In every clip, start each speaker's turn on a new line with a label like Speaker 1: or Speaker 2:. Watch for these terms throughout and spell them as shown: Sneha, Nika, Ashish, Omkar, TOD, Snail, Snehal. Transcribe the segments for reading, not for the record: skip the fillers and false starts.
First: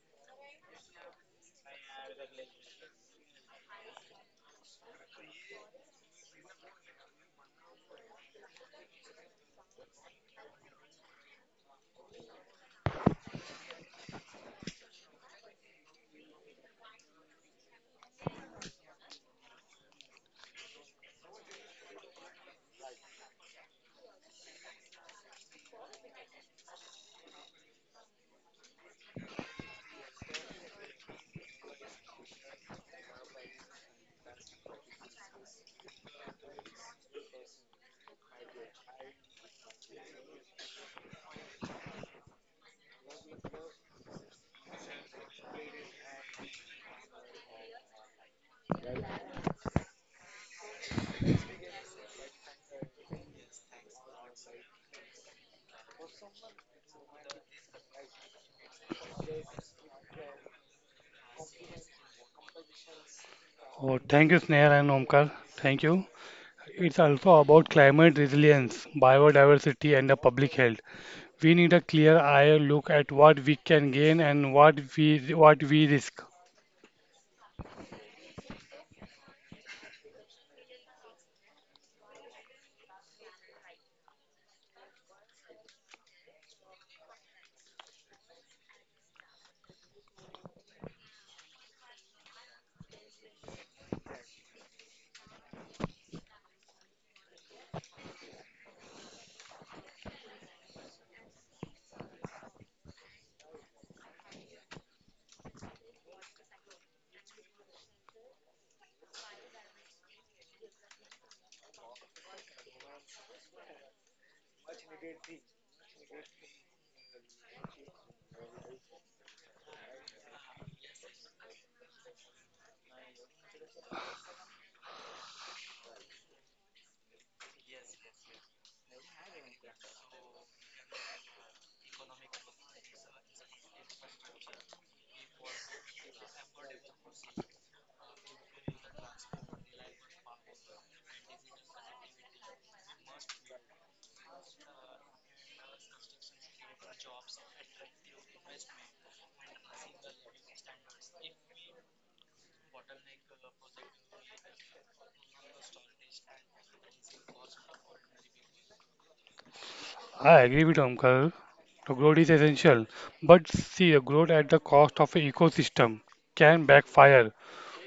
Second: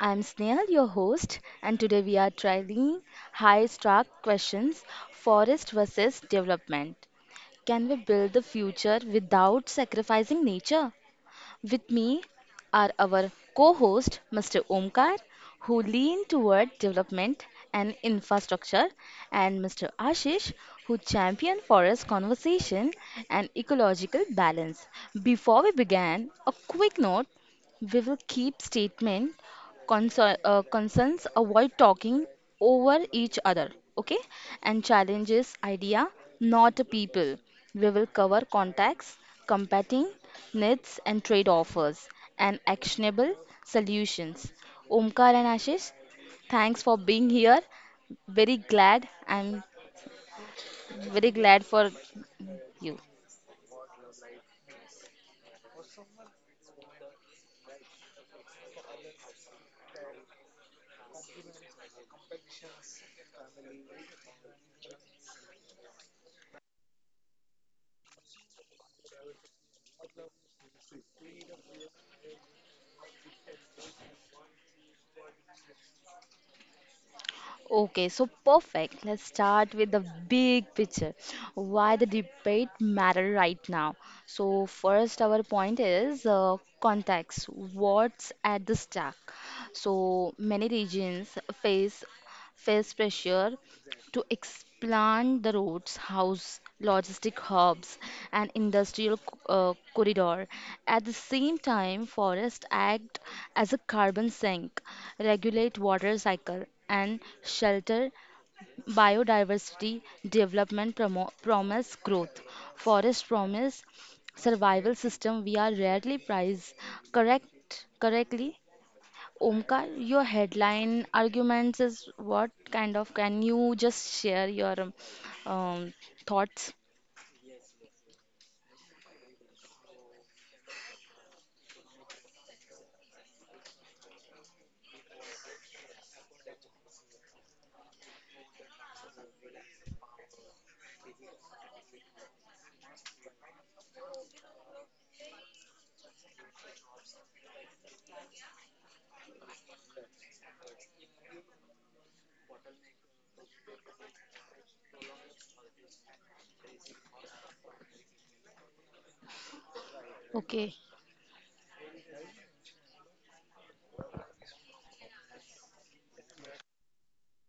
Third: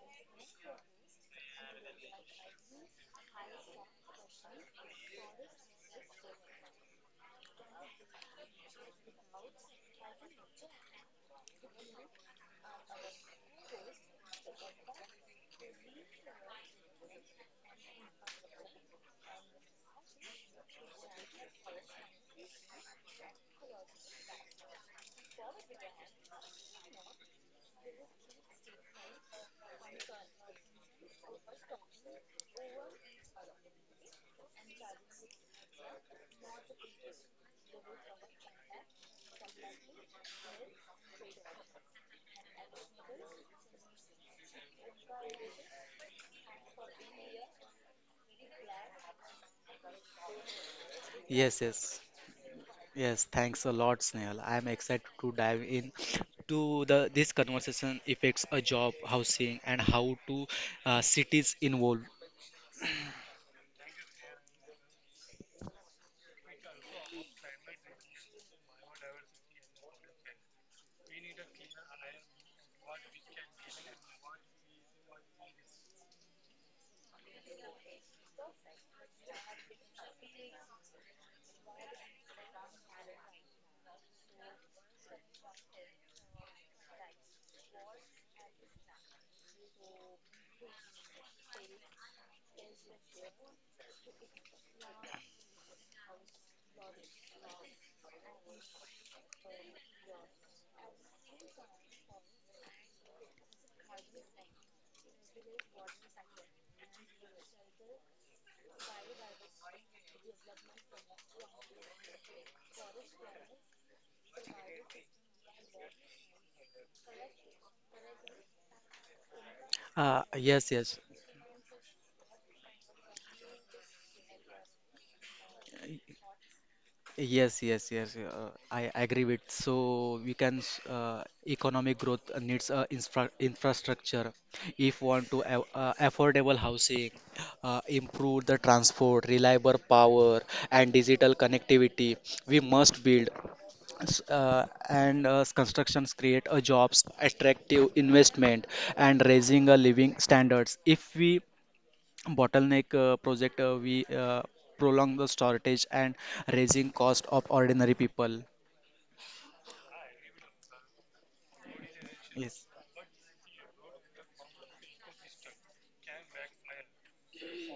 Speaker 1: I'm Snail, your host, and today we are trying high stark questions, forest versus development. Can we build the future without sacrificing nature? With me are our co host, Mr. Omkar, who lean toward development and infrastructure, and Mr. Ashish, who champion forest conservation and ecological balance. Before we begin, a quick note, we will keep statement, concerns, avoid talking over each other, okay, and challenges idea, not people. We will cover contacts, competing needs and trade offers, and actionable solutions. Omkar and Ashish, thanks for being here. Very glad. I'm
Speaker 2: Yes,
Speaker 1: very glad
Speaker 2: yes,
Speaker 1: for
Speaker 2: yes.
Speaker 1: you.
Speaker 2: Thanks a lot, Snehal. I am excited to dive in to the this conversation affects a job, housing, and how to cities involved.
Speaker 3: Oh, thank you, Sneha and Omkar. Thank you. It's also about climate resilience, biodiversity, and the public health. We need a clear eye look at what we can gain and what we risk.
Speaker 1: Okay, so perfect. Let's start with the big picture. Why the debate matter right now? So first, our point is context. What's at the stack? So many regions face pressure to expand the roads, house, logistic hubs, and corridor. At the same time, forests act as a carbon sink, regulate water cycle, and shelter biodiversity. Development promise growth. Forest promise survival system we are rarely priced correctly. Omkar,
Speaker 2: Uh,
Speaker 1: your
Speaker 2: yes, yes,
Speaker 1: headline arguments is what kind of? Can you just share your um, thoughts?
Speaker 2: yes. I agree with. So we can economic growth needs infrastructure. If want to affordable housing, improve the transport, reliable power, and digital connectivity, we must build. S- and constructions create a jobs attractive investment and raising a living standards if we bottleneck project we uh, prolong the shortage and raising cost of ordinary people
Speaker 3: I agree with
Speaker 1: Okay.
Speaker 3: Omkar. The growth is
Speaker 2: yes
Speaker 3: essential, but see, the growth at the cost of an ecosystem can backfire.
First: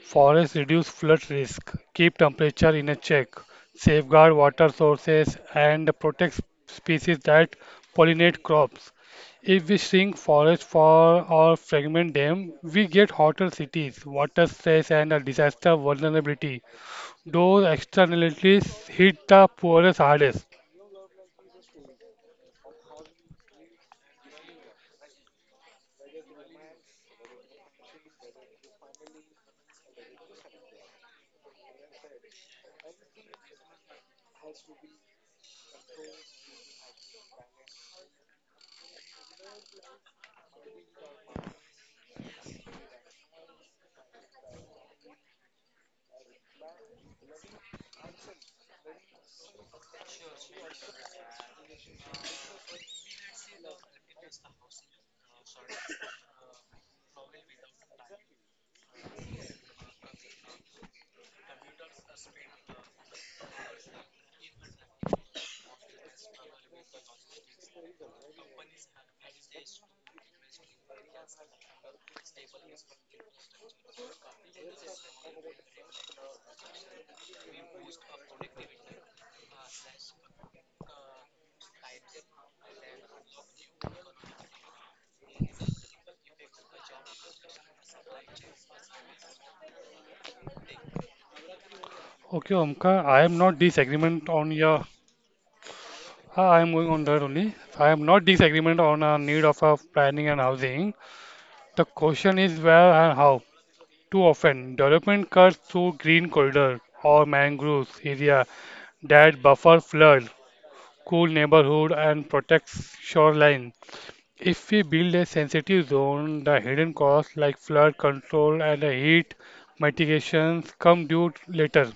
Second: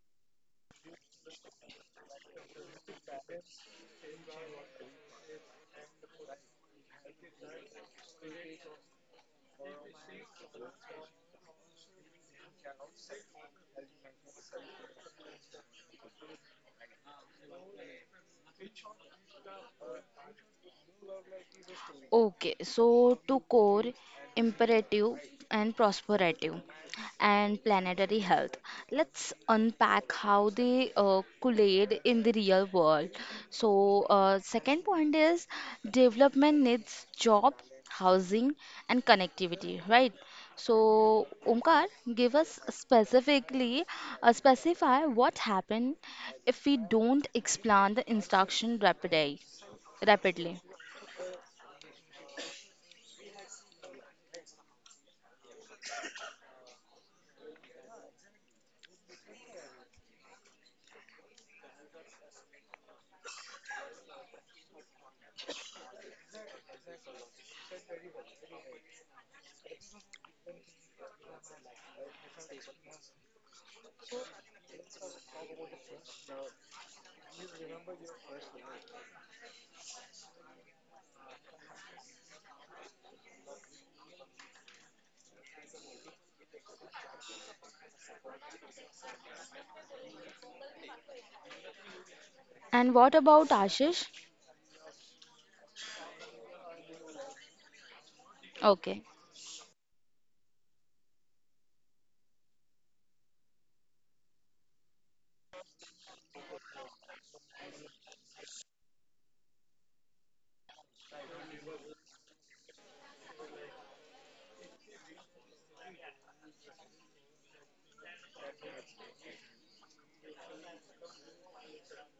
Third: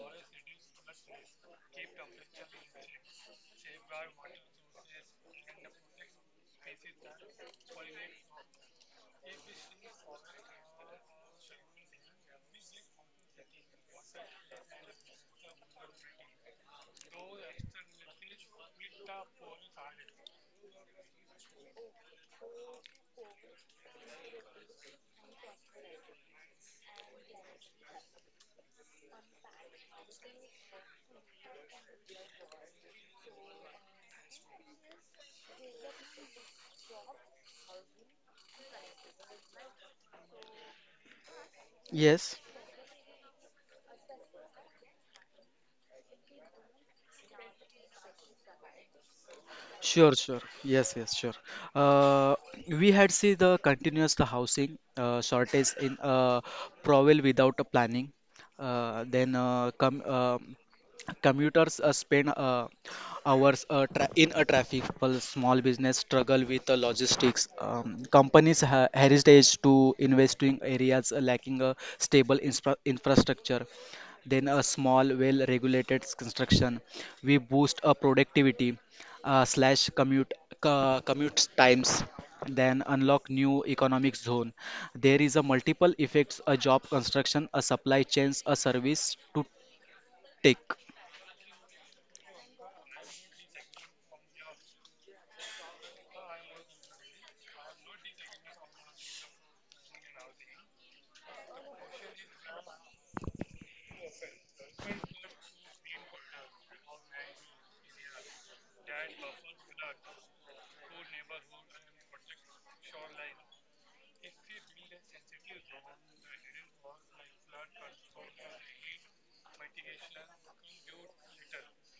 Speaker 3: Forests reduce flood risk, keep temperature in a check, safeguard water sources, and protect species that pollinate crops. If we shrink forests for or fragment them, we get hotter cities, water stress, and a disaster vulnerability. Those externalities hit the poorest hardest.
Speaker 1: Okay, so to core imperative and prosperative and planetary health. Let's unpack how they collide in the real world. So, second point is development needs job, housing, and connectivity, right? So, Omkar, give
Speaker 2: yes
Speaker 1: us specifically specify what happen if we don't expand the instruction rapidly.
Speaker 2: Sure, sure.
Speaker 1: Rapidly.
Speaker 2: Yes, yes, sure. Uh, we had see the continuous housing shortage in Provel without a planning. Then com Commuters spend hours tra in a traffic. While small business struggle with the logistics. Companies ha heritage to investing areas lacking a stable infrastructure, then a small well regulated construction we boost a productivity, slash commute commute times, then unlock new economic zone. There is a multiple effects a job construction a supply chains a service to take.
Speaker 3: Okay,
Speaker 1: And what
Speaker 3: Omkar, I
Speaker 1: about
Speaker 3: am not
Speaker 1: Ashish?
Speaker 3: disagreement on your. Ah, I am going on that only. I am not disagreement
Speaker 1: Okay.
Speaker 3: on a need of a planning and housing. The question is where and how. Too often, development cuts through green corridors or mangroves area that buffer flood, cool neighborhood, and protects shoreline. If we build a sensitive zone, the hidden costs like flood control and the heat mitigations come due later.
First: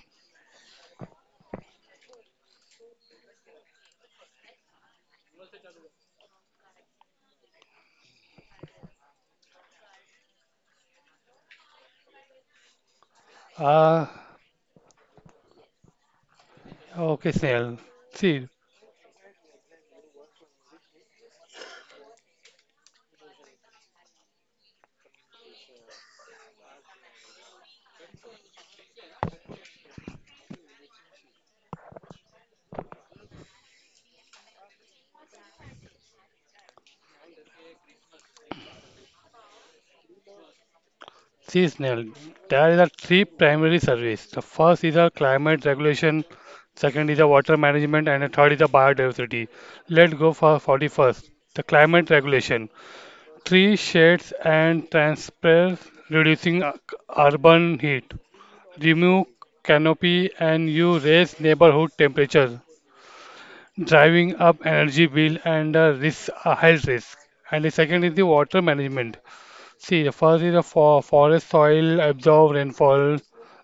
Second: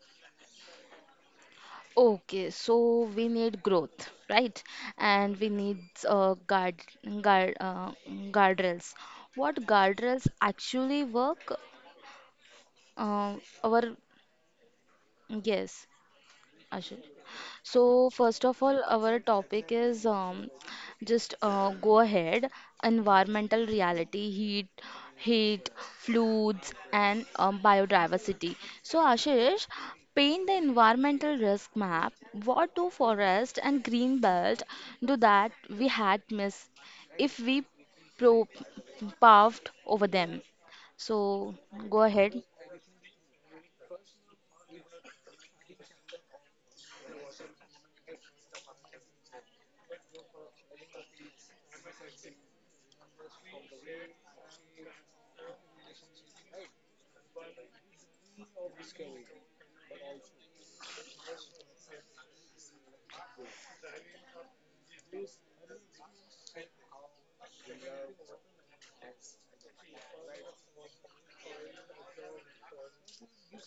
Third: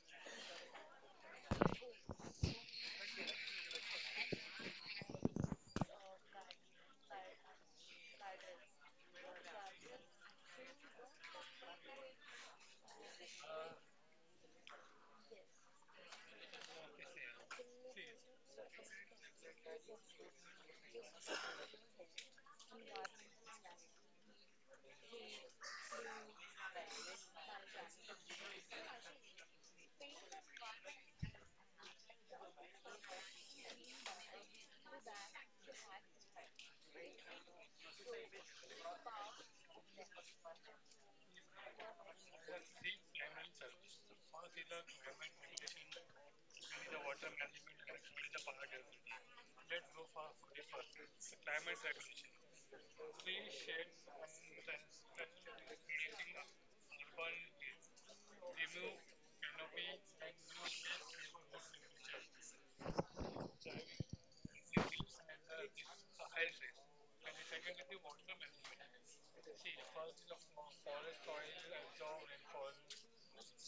Speaker 1: Okay, so we need growth, right? And we need uh, guard, guard, uh, guardrails. What guardrails actually work? Uh, our
Speaker 3: Ah,
Speaker 1: Yes. Ashish.
Speaker 3: okay, Snail.
Speaker 1: So first
Speaker 3: See,
Speaker 1: of all, our topic is just go ahead. Environmental reality, heat, floods, and biodiversity. So Ashish, paint the environmental risk map. What do forest and green belt do that we had missed if we pro- puffed over them? So
Speaker 3: see,
Speaker 1: go
Speaker 3: Snail.
Speaker 1: ahead.
Speaker 3: There are three primary services. The first is a climate regulation, second is a water management, and the third is a biodiversity. Let's go for 41st. The climate regulation. Tree shades and transfer reducing urban heat. Remove canopy and you raise neighborhood temperature, driving up energy bill and risk, health risk. And the second is the water management. See, the first is the for forest soil absorb rainfall,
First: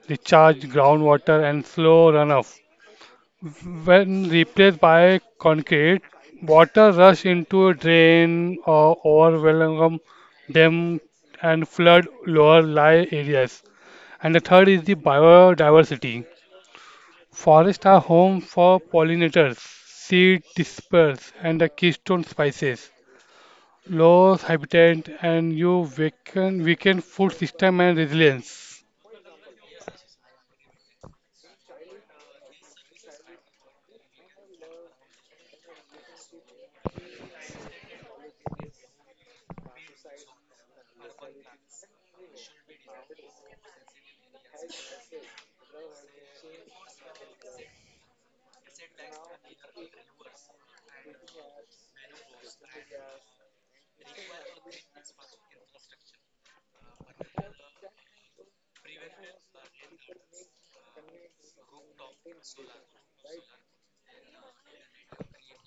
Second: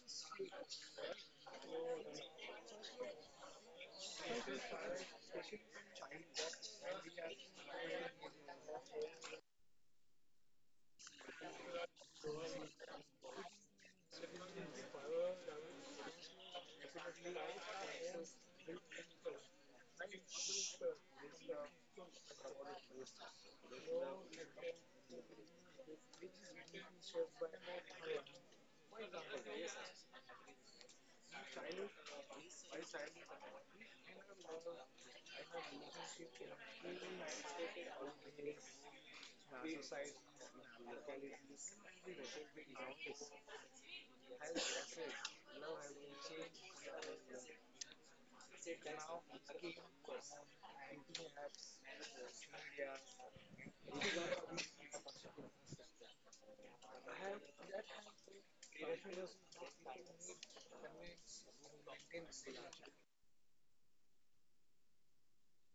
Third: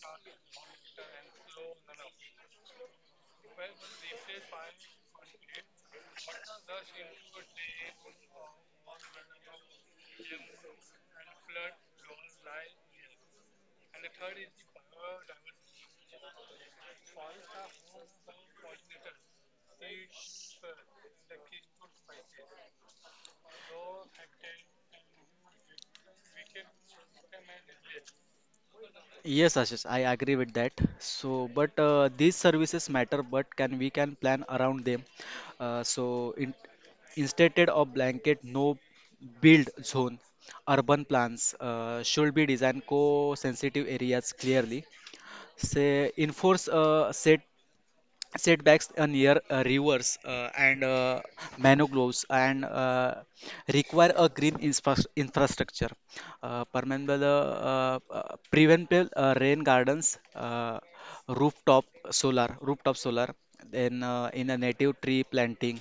Speaker 3: recharge groundwater, and slow runoff. When replaced by concrete, water rush into a drain or overwhelm them and flood lower lie areas. And the third is the biodiversity. Forests are home for pollinators, seed dispersers, and the keystone species. Loss habitat and you weaken food system and resilience.
Speaker 2: Yes, Ashish, I agree with that. So, but these services matter, but can plan around them. Uh, so, in, Instead of blanket no build zone, urban plans should be designed co-sensitive areas clearly. Say enforce a setbacks near rivers and mangroves and require a green infrastructure, permeable, preventable, rain gardens, rooftop rooftop solar, then in a native tree planting,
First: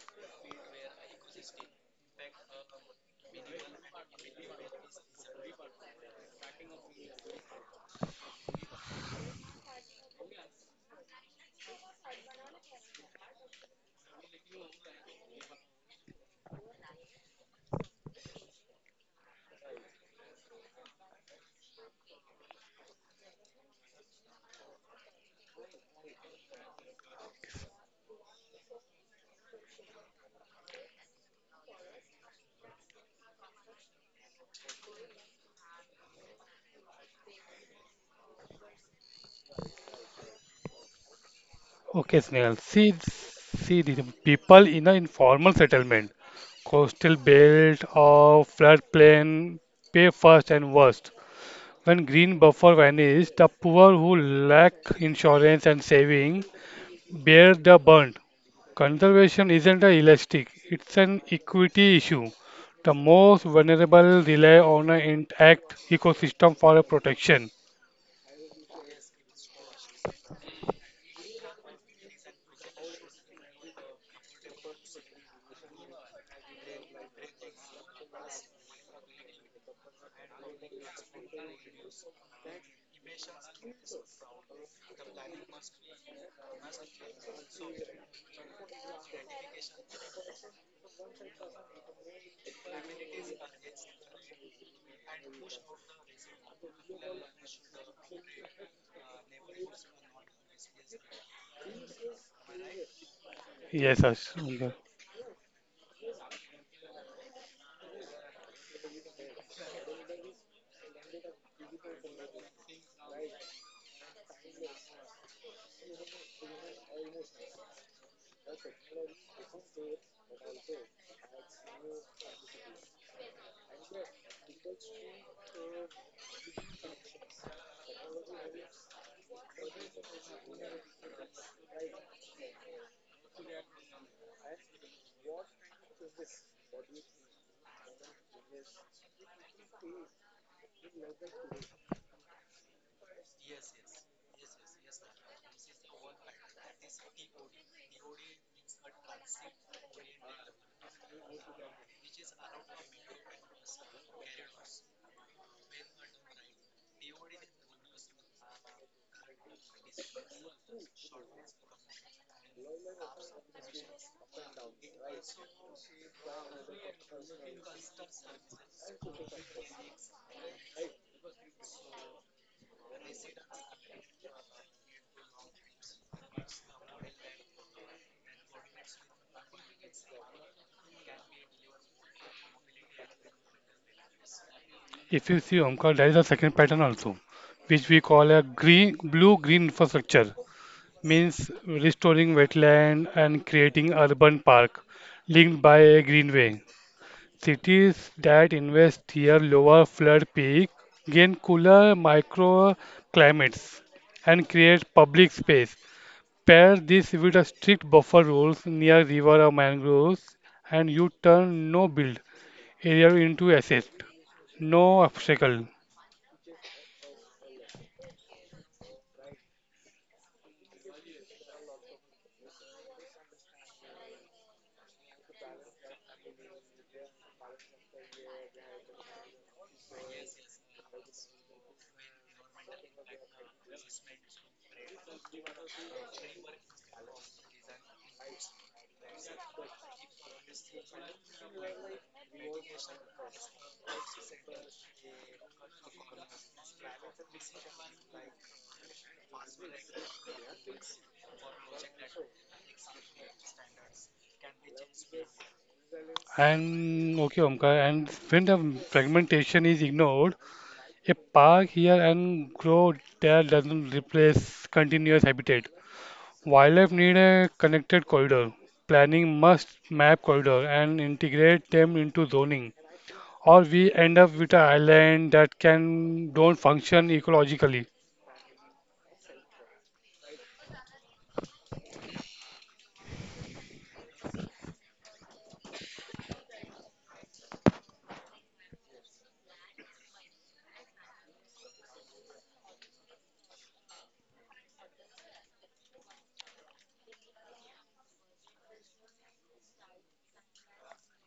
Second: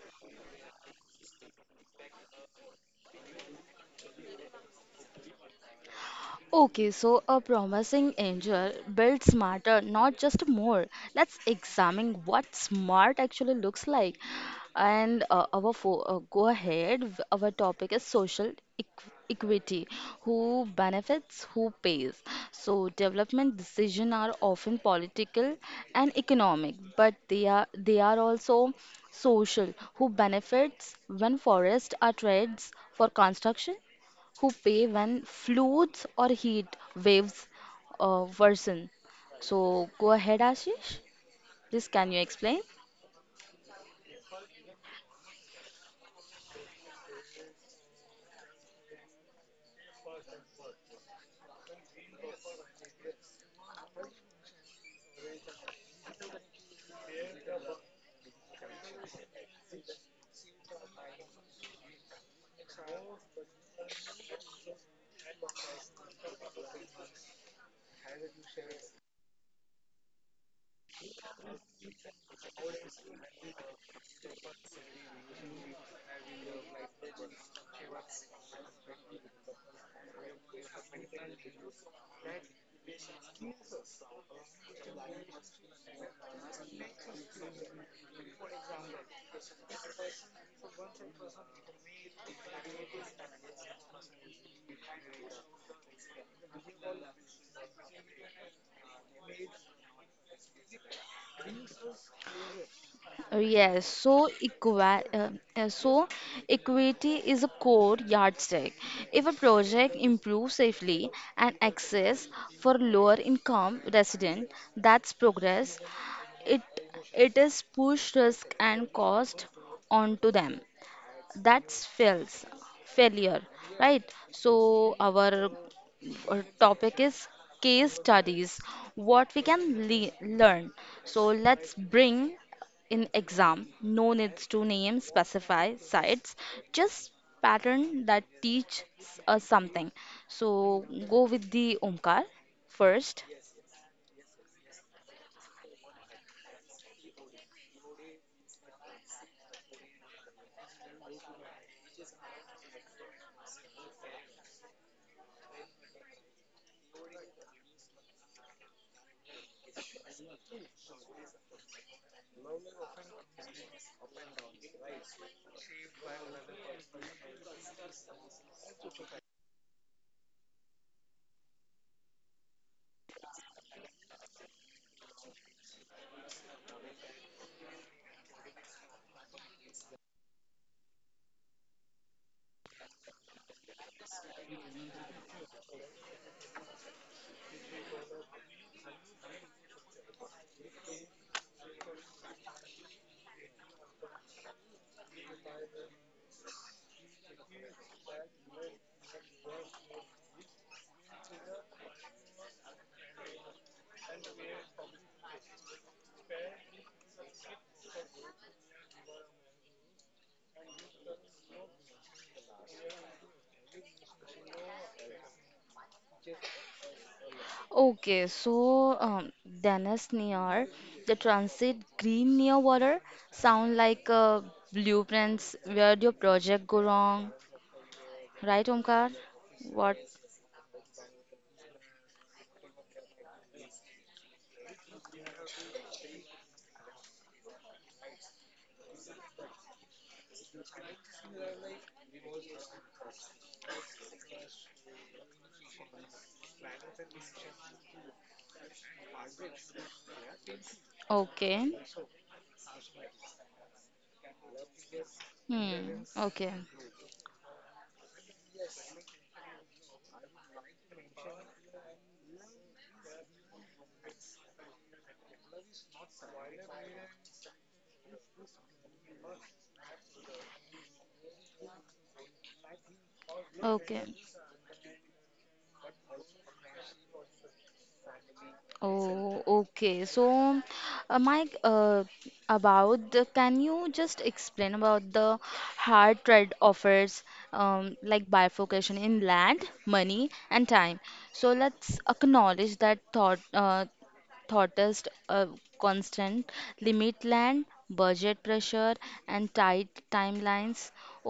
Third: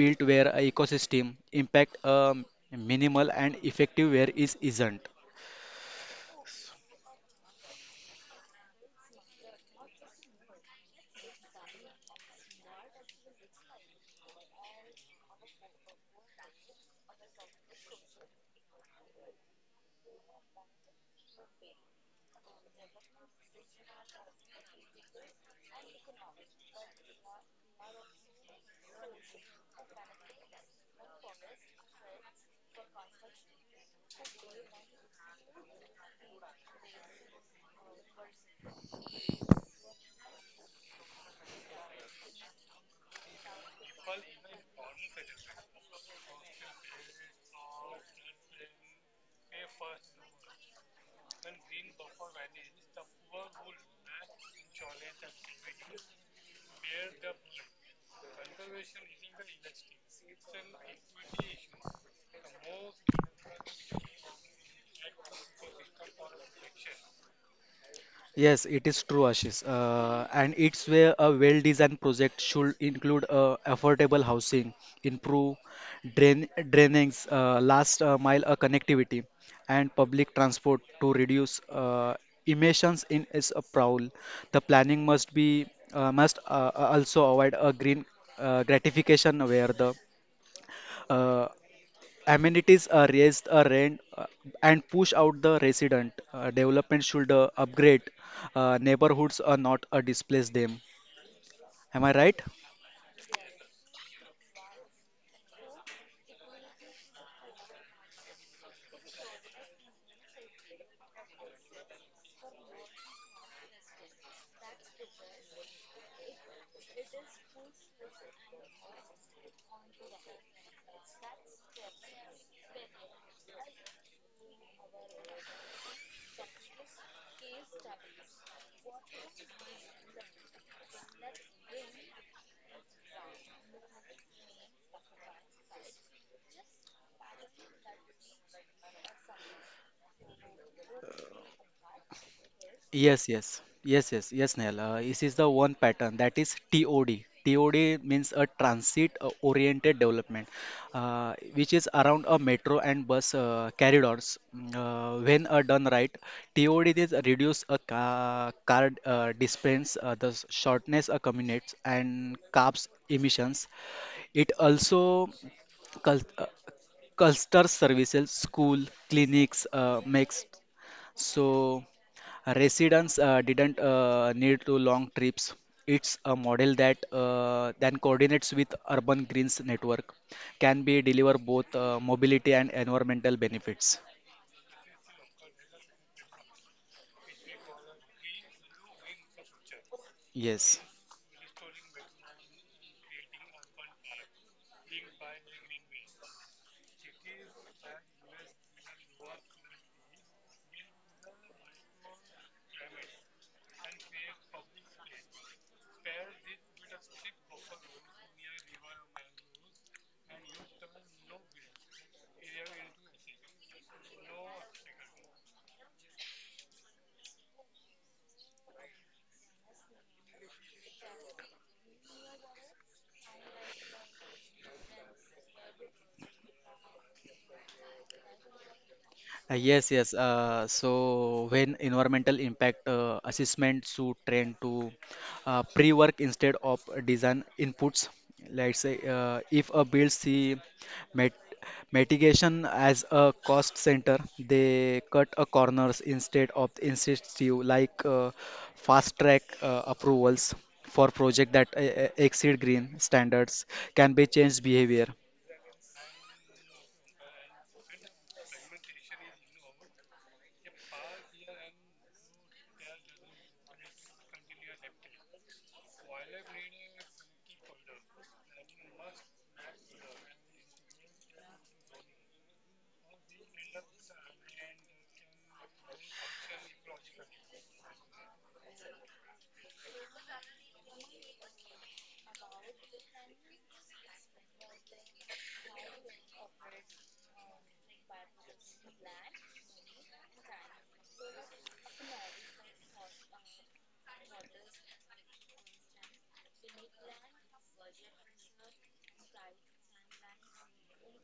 Speaker 2: built where a ecosystem impact minimal and effective where is isn't.
Speaker 1: Okay, so a promising angel builds smarter, not just more. Let's examine what smart actually looks like. And our fo go ahead, our topic is social equity. Who benefits, who pays. So development decisions are often political and economic, but they are also social. Who benefits when forests are trades for construction? Who pay when floods or heat waves worsen. So go ahead, Ashish. This
Speaker 3: Okay,
Speaker 1: can you
Speaker 3: Snail.
Speaker 1: explain?
Speaker 3: See, see the people in an informal settlement, coastal belt or floodplain pay first and worst. When green buffer vanish, the poor who lack insurance and saving bear the burn. Conservation isn't a elastic, it's an equity issue. The most vulnerable rely on an intact ecosystem for a protection.
Speaker 2: Yes, it is true, Ashish. And it's where a well-designed project should include affordable housing, improve drainings, last mile connectivity, and public transport to reduce emissions in its prowl. The planning must be must also avoid a green gratification where the uh, amenities raise the rent, and push out the resident. Development should upgrade neighborhoods, not displace them. Am I right?
Speaker 1: Uh, Yes,
Speaker 3: Yes,
Speaker 1: so
Speaker 3: Omkar.
Speaker 1: equa- uh, so equity is a core yardstick. If a project improves safely and access for lower income resident, that's progress. It it is push risk and cost onto them. That's fails failure, right? So our topic is case studies, what we can learn. So let's bring in exam, no needs to name specify sites, just pattern that teach us something. So go with the Omkar
Speaker 2: Yes,
Speaker 1: first.
Speaker 2: yes, yes, yes, yes, Nehal. This is the one pattern that is TOD. TOD means a transit, oriented development, which is around a metro and bus corridors. Mm. When done right, TOD is reduce a ca car distance, the shortness of commutes and carbs emissions. It also cul- uh, clusters services, school, clinics, makes so residents didn't need to long trips. It's a model that then coordinates with Urban Greens Network, can be deliver both mobility and environmental benefits.
Speaker 3: If you see, Omkar, there is a second pattern also, which we call a green, blue-green infrastructure,
Speaker 2: Yes.
Speaker 3: means restoring wetland and creating urban park linked by a greenway. Cities that invest near lower flood peak gain cooler microclimates and create public space. Pair this with a strict buffer rules near river or mangroves, and you turn no build area into asset, no obstacle.
Speaker 1: Okay, so Dennis Near, the transit green near water sound like blueprints. Where your project go wrong? Right, Omkar? What?
Speaker 2: Yes. So when environmental impact assessment should trend to pre-work instead of design inputs. Let's say if a build see mit mitigation as a cost center, they cut a corners instead of incentive like fast track approvals for project that
Speaker 1: Okay.
Speaker 2: exceed green standards can be changed behavior.
Speaker 1: Hmm. Okay.
Speaker 3: And okay, Omkar, and when the fragmentation is ignored, a park here and grow there doesn't replace continuous habitat. Wildlife need a connected corridor. Planning must map corridor and integrate them into zoning, or we
Speaker 1: Okay.
Speaker 3: end up with an island that can don't function ecologically.
Speaker 1: Oh, okay. So, Mike, can you just explain about the hard trade offers, like bifurcation in land, money, and time? So let's acknowledge that thoughtless uh, constant land, budget pressure and tight timelines.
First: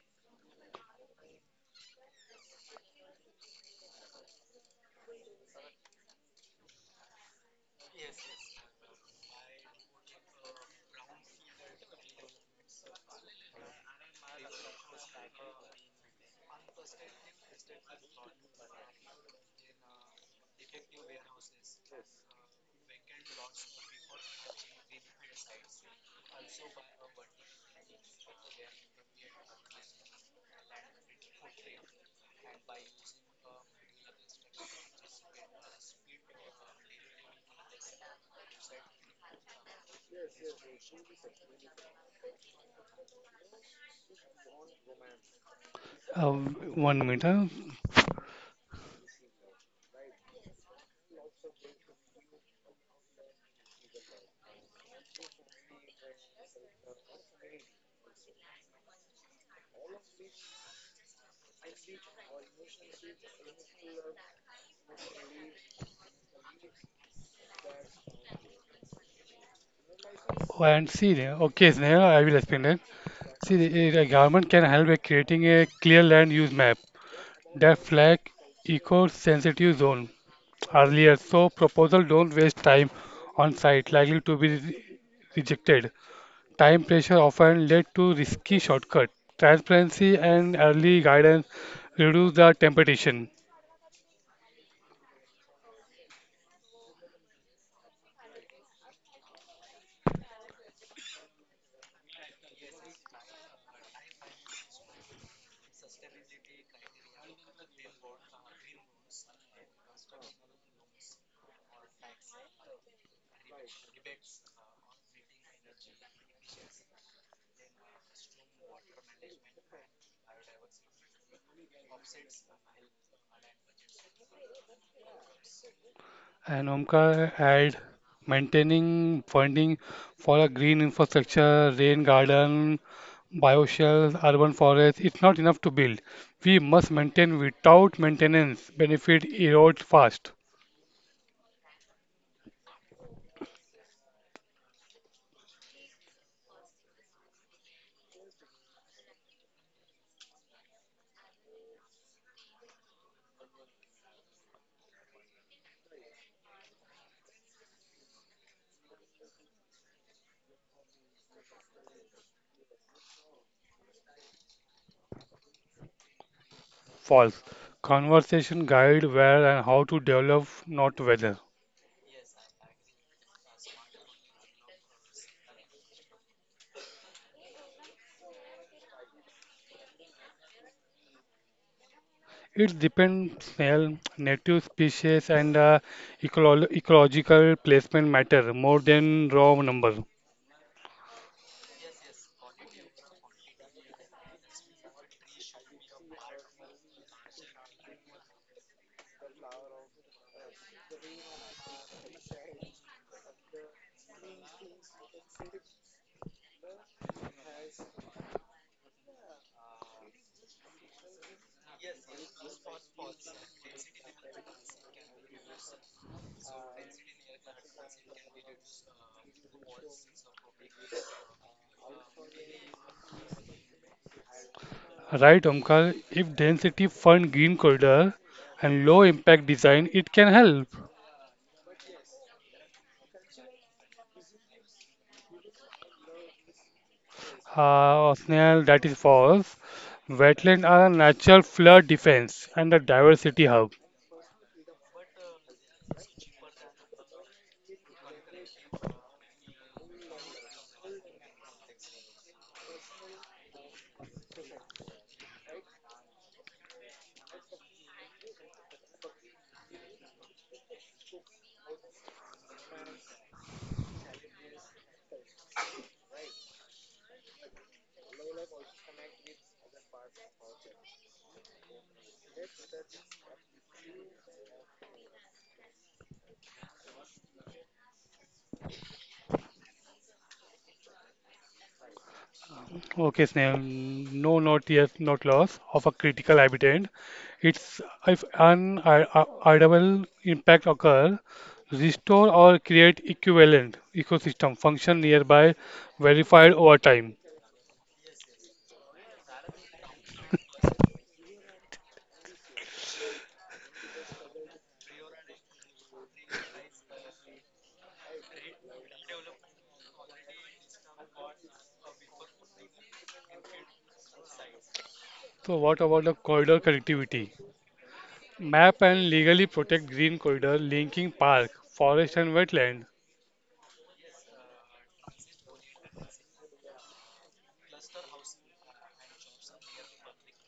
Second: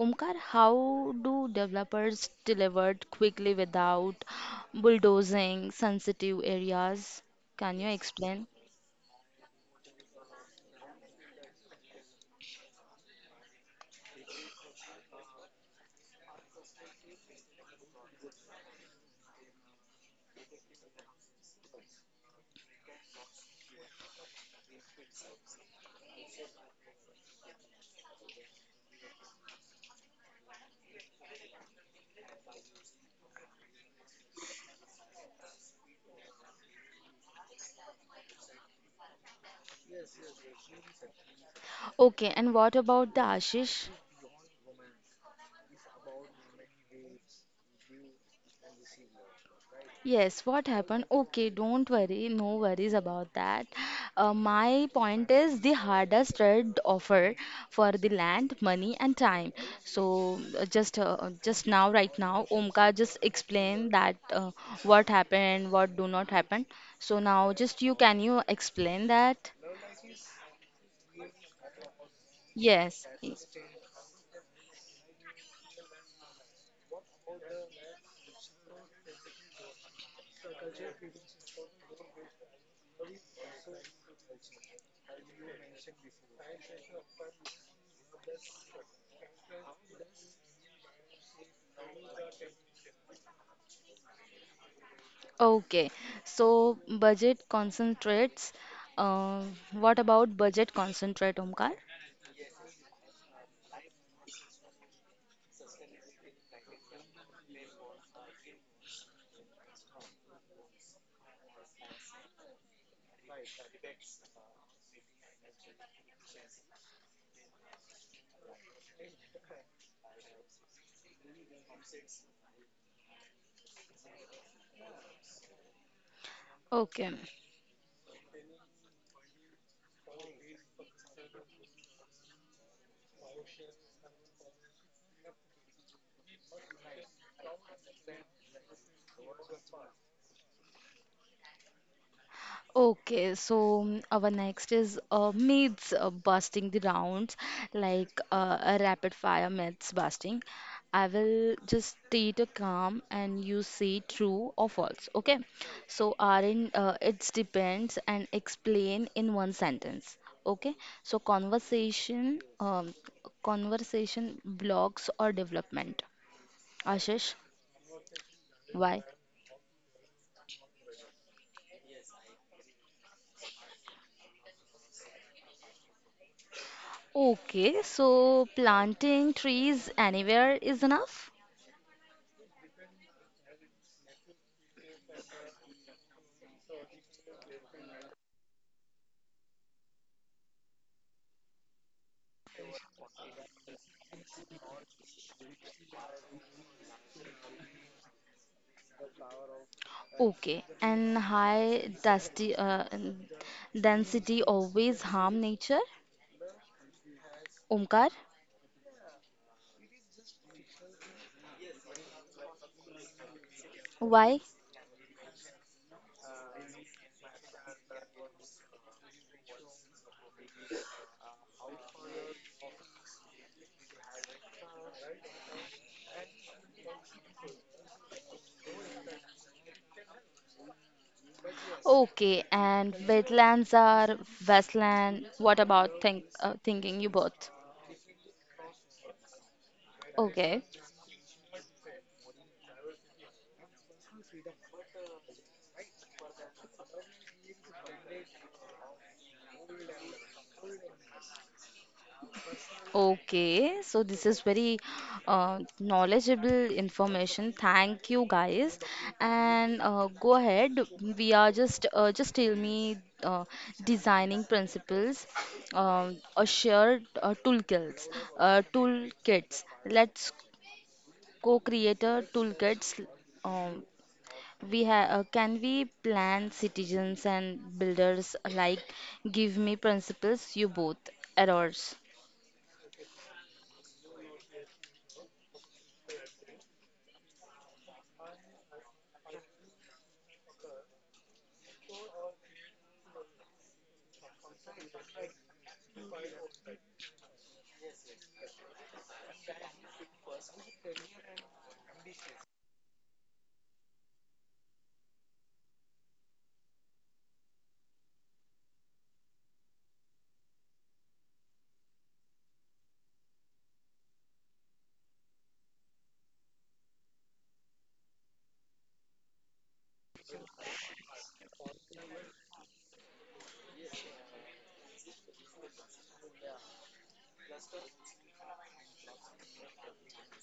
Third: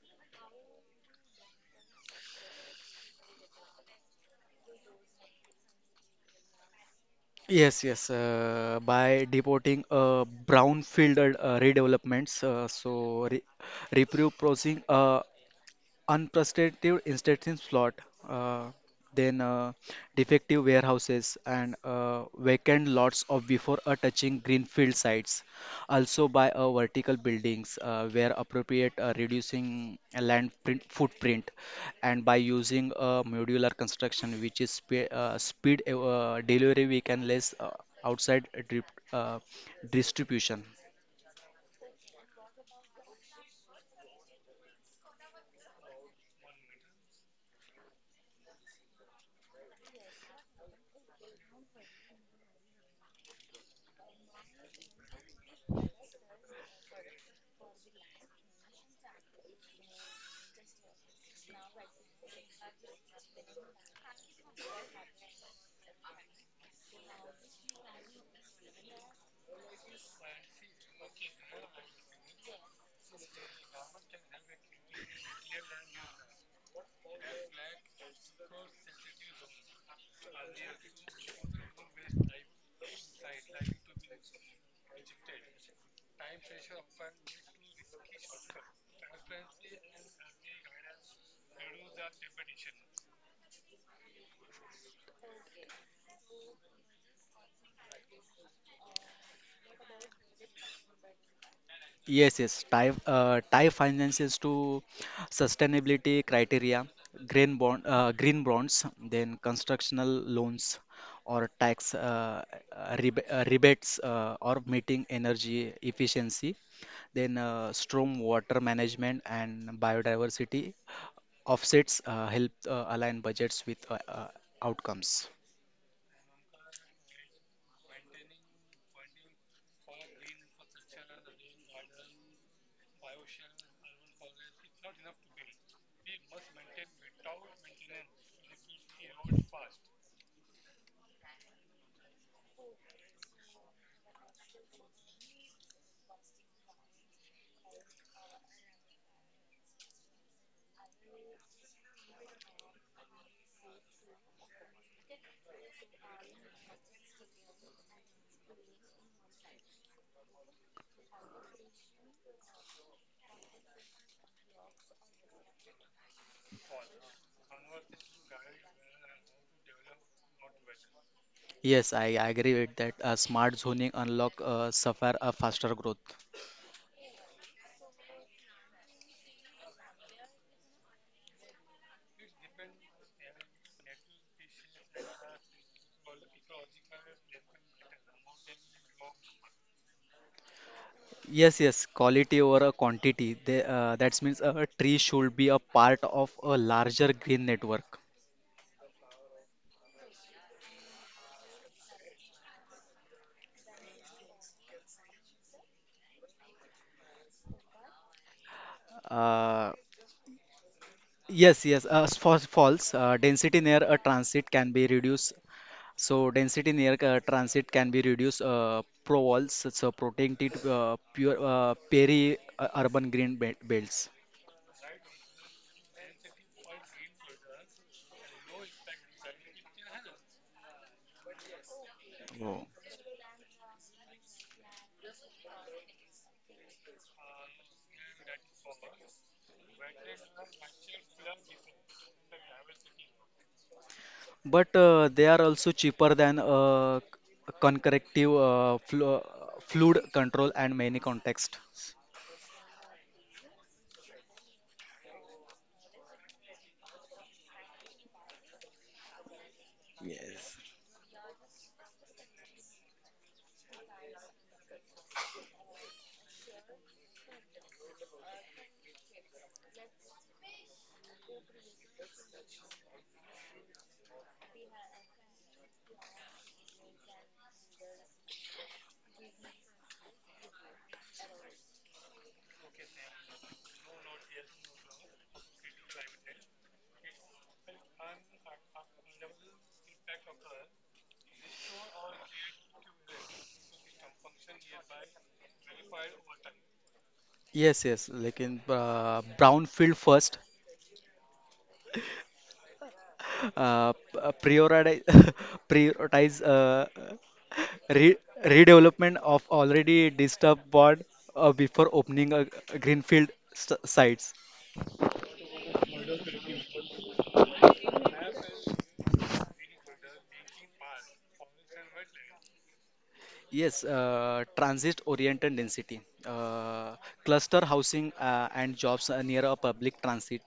Speaker 1: Omkar, how do developers deliver quickly without bulldozing sensitive areas? Can you
Speaker 2: Yes.
Speaker 1: explain?
Speaker 2: By deporting brownfield redevelopments, so re repurposing unprecedented instance slot, uh, then defective warehouses and vacant lots of before a touching greenfield sites. Also by vertical buildings where appropriate, reducing a footprint, and by using a modular construction which is speed delivery we can less outside drip, uh, distribution.
Speaker 1: Okay, and what about the Ashish?
Speaker 3: Uh, 1 minute. Huh?
Speaker 1: Yes, what happened? Okay, don't worry, no worries about that. My point is the hardest trade offer for the land, money, and time. So just now, right now, Omkar just explained that what happened, what do not happen. So now, just you can you explain that?
Speaker 3: Oh, and see, there. Okay, Sneha, I will explain that.
Speaker 1: Yes.
Speaker 3: See, the the government can help by creating a clear land use map that flag eco-sensitive zone earlier, so proposal don't waste time on site likely to be rejected. Time pressure often led to risky shortcuts. Transparency and early guidance reduce the temptation.
Speaker 1: Okay. So budget concentrates. Uh, what about budget concentrate, Omkar?
Speaker 2: Tie finances to sustainability criteria, green bonds, then constructional loans or tax rebates or meeting energy efficiency, then storm water management and biodiversity offsets help align budgets with outcomes.
Speaker 3: And
Speaker 1: Okay.
Speaker 3: Omkar add maintaining funding for a green infrastructure, rain garden, bioshells, urban forest. It's not enough to build. We must maintain without maintenance. Benefit erode fast.
Speaker 1: Okay, so our next is myths busting the rounds, like a rapid fire myths busting. I will just state a calm and you say true or false. Okay, so Arin, it depends and explain in one sentence. Okay, so conversation blocks or development.
Speaker 3: False.
Speaker 1: Ashish,
Speaker 3: Conversation guide
Speaker 1: why?
Speaker 3: where and how to develop, not whether.
Speaker 2: Yes, I agree with that. Smart zoning unlock suffer a faster growth.
Speaker 1: Okay, so planting trees anywhere is enough.
Speaker 3: It depends well, native species and ecological placement matter more than raw number.
Speaker 2: Yes, yes, quality over a quantity. That means a tree should be a part of a larger green network.
Speaker 1: Okay, and density always harm nature? Omkar,
Speaker 2: Uh, False. Density near a transit
Speaker 1: why?
Speaker 2: can be reduced. So density near transit can be reduced. Provols, so protected, pure peri-urban green be belts.
Speaker 3: Right, Omkar? If density fund green corridor and low impact design, it can help.
Speaker 1: Okay,
Speaker 2: Oh.
Speaker 1: and wetlands are wasteland. What about thinking you both?
Speaker 3: Osnell, that is false. Wetland are a
Speaker 1: Okay.
Speaker 3: natural flood defense and a diversity hub.
Speaker 2: But they are also cheaper than concurrent flu flood control and many context.
Speaker 1: Okay, so this is very knowledgeable information. Thank you, guys. And go
Speaker 2: Yes.
Speaker 1: ahead. We are just tell me uh, designing principles, um a shared toolkits. Let's co-creator toolkits. Um, we have can we plan citizens and builders alike? Give me principles. You both errors.
Speaker 3: Okay, Snail, no, not yes, not loss of a critical habitat. It's if unavoidable impact occur, restore or create equivalent ecosystem function nearby verified over time.
Speaker 2: Yes, yes, like in brownfield first, prioritize prioritize re redevelopment of already disturbed board before opening a greenfield s sites.
Speaker 3: So what about the corridor connectivity? Map and legally protect green corridor linking park, forest and wetland.
Speaker 2: Yes, transit-oriented density, cluster housing and jobs near a public transit,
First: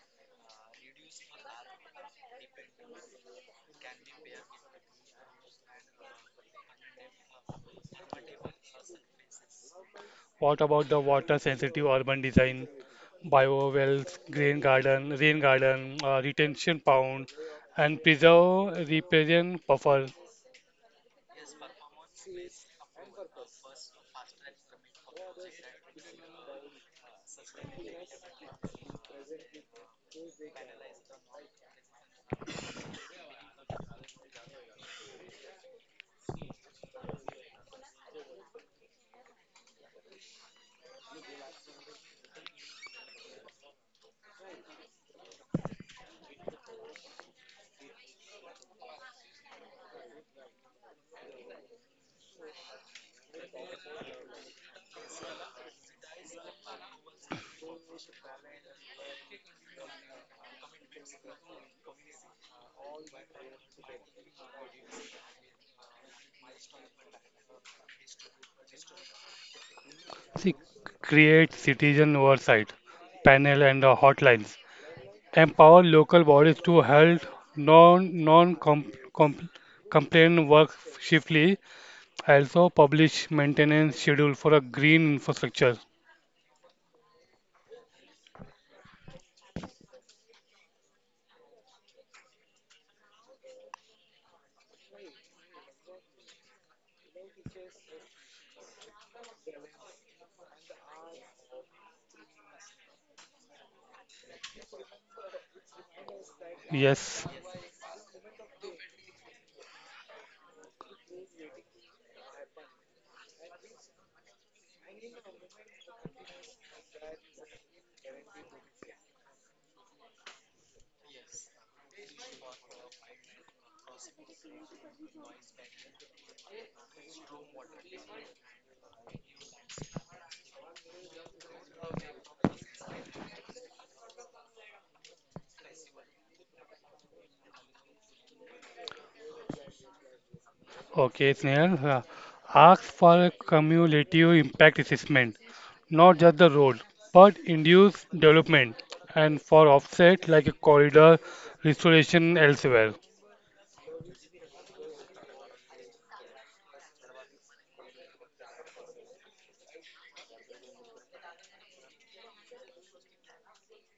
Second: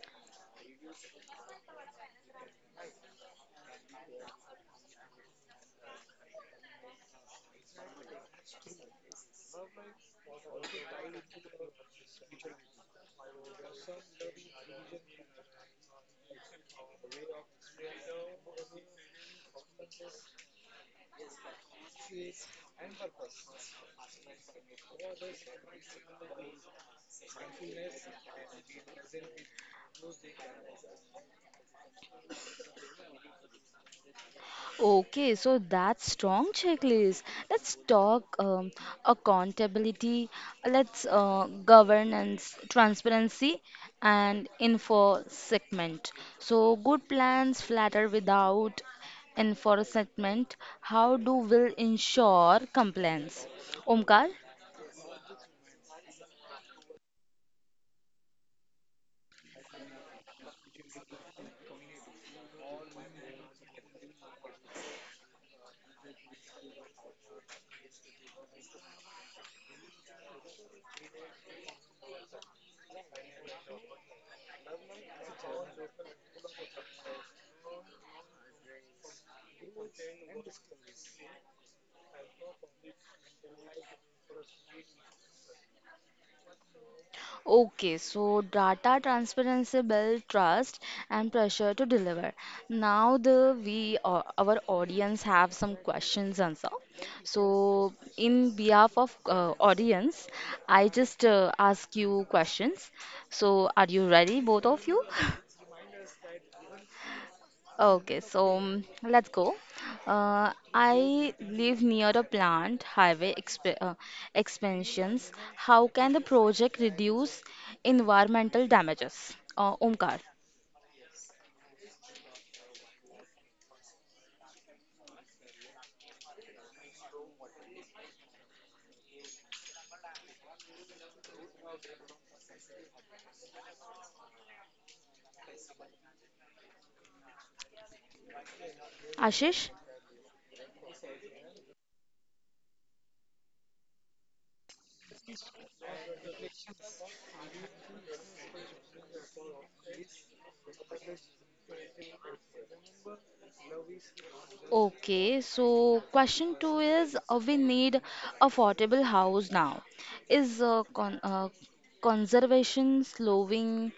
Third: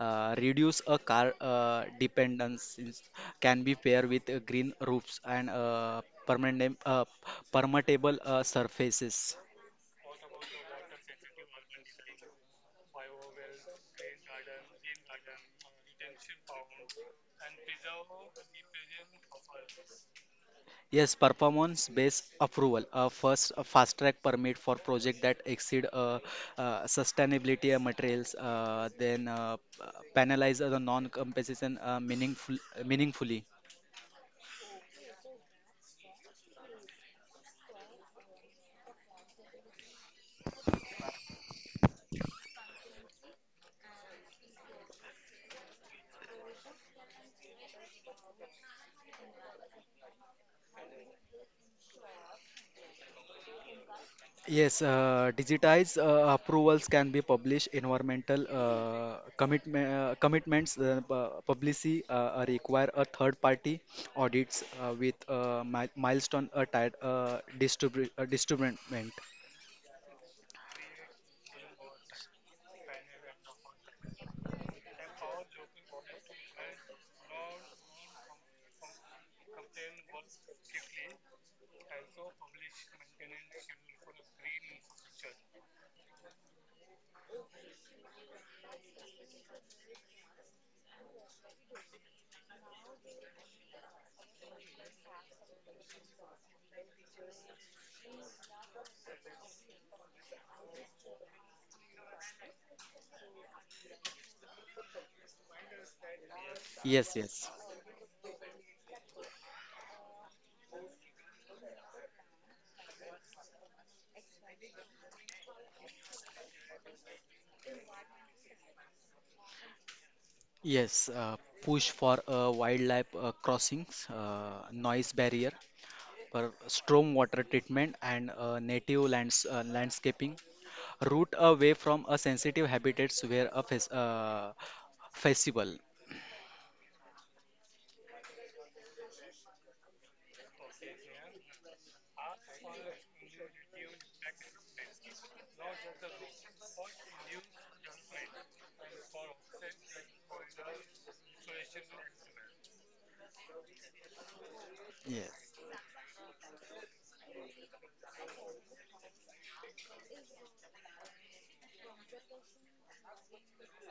Speaker 2: reduce a car dependence, can be paired with green roofs and permittable surfaces.
Speaker 3: What about the water sensitive urban design, bio wells, grain garden, rain garden, retention pond, and preserve riparian buffer?
Speaker 2: Yes, performance-based approval, a fast-track permit for project that exceed sustainability materials, penalize the non-compensation meaningfully.
Speaker 1: Okay, so that's strong checklist. Let's talk accountability, let's governance, transparency, and info segment. So good plans flatter without info segment. How do we ensure compliance? Omkar?
Speaker 2: Yes, digitized approvals can be published. Environmental commitments, publicity require a third-party audits with mi milestone attached distribute distribution.
Speaker 3: See, create citizen oversight panel and the hotlines, empower local bodies to help non compliant work swiftly, also publish maintenance schedule for a green infrastructure.
Speaker 1: Okay, so data transparency build trust and pressure to deliver. Now the we our audience have some questions answer. So in behalf of audience, I just ask you questions. So are you ready, both of you?
Speaker 3: Yes,
Speaker 2: Yes, yes.
Speaker 1: Okay, so let's go. I live near a plant highway exp expansions. How can the project reduce environmental damages? Omkar,
Speaker 2: Yes, push for wildlife crossings, noise barrier, for storm water treatment and landscaping root away from a sensitive habitats where a festival.
Speaker 1: Ashish.
Speaker 3: okay, Snehal. Ask for a cumulative impact assessment, not just the road, but induce development and for offset like a corridor restoration elsewhere.
Speaker 1: Okay,
Speaker 2: yes
Speaker 1: so question two is we need affordable house now. Is conservation slowing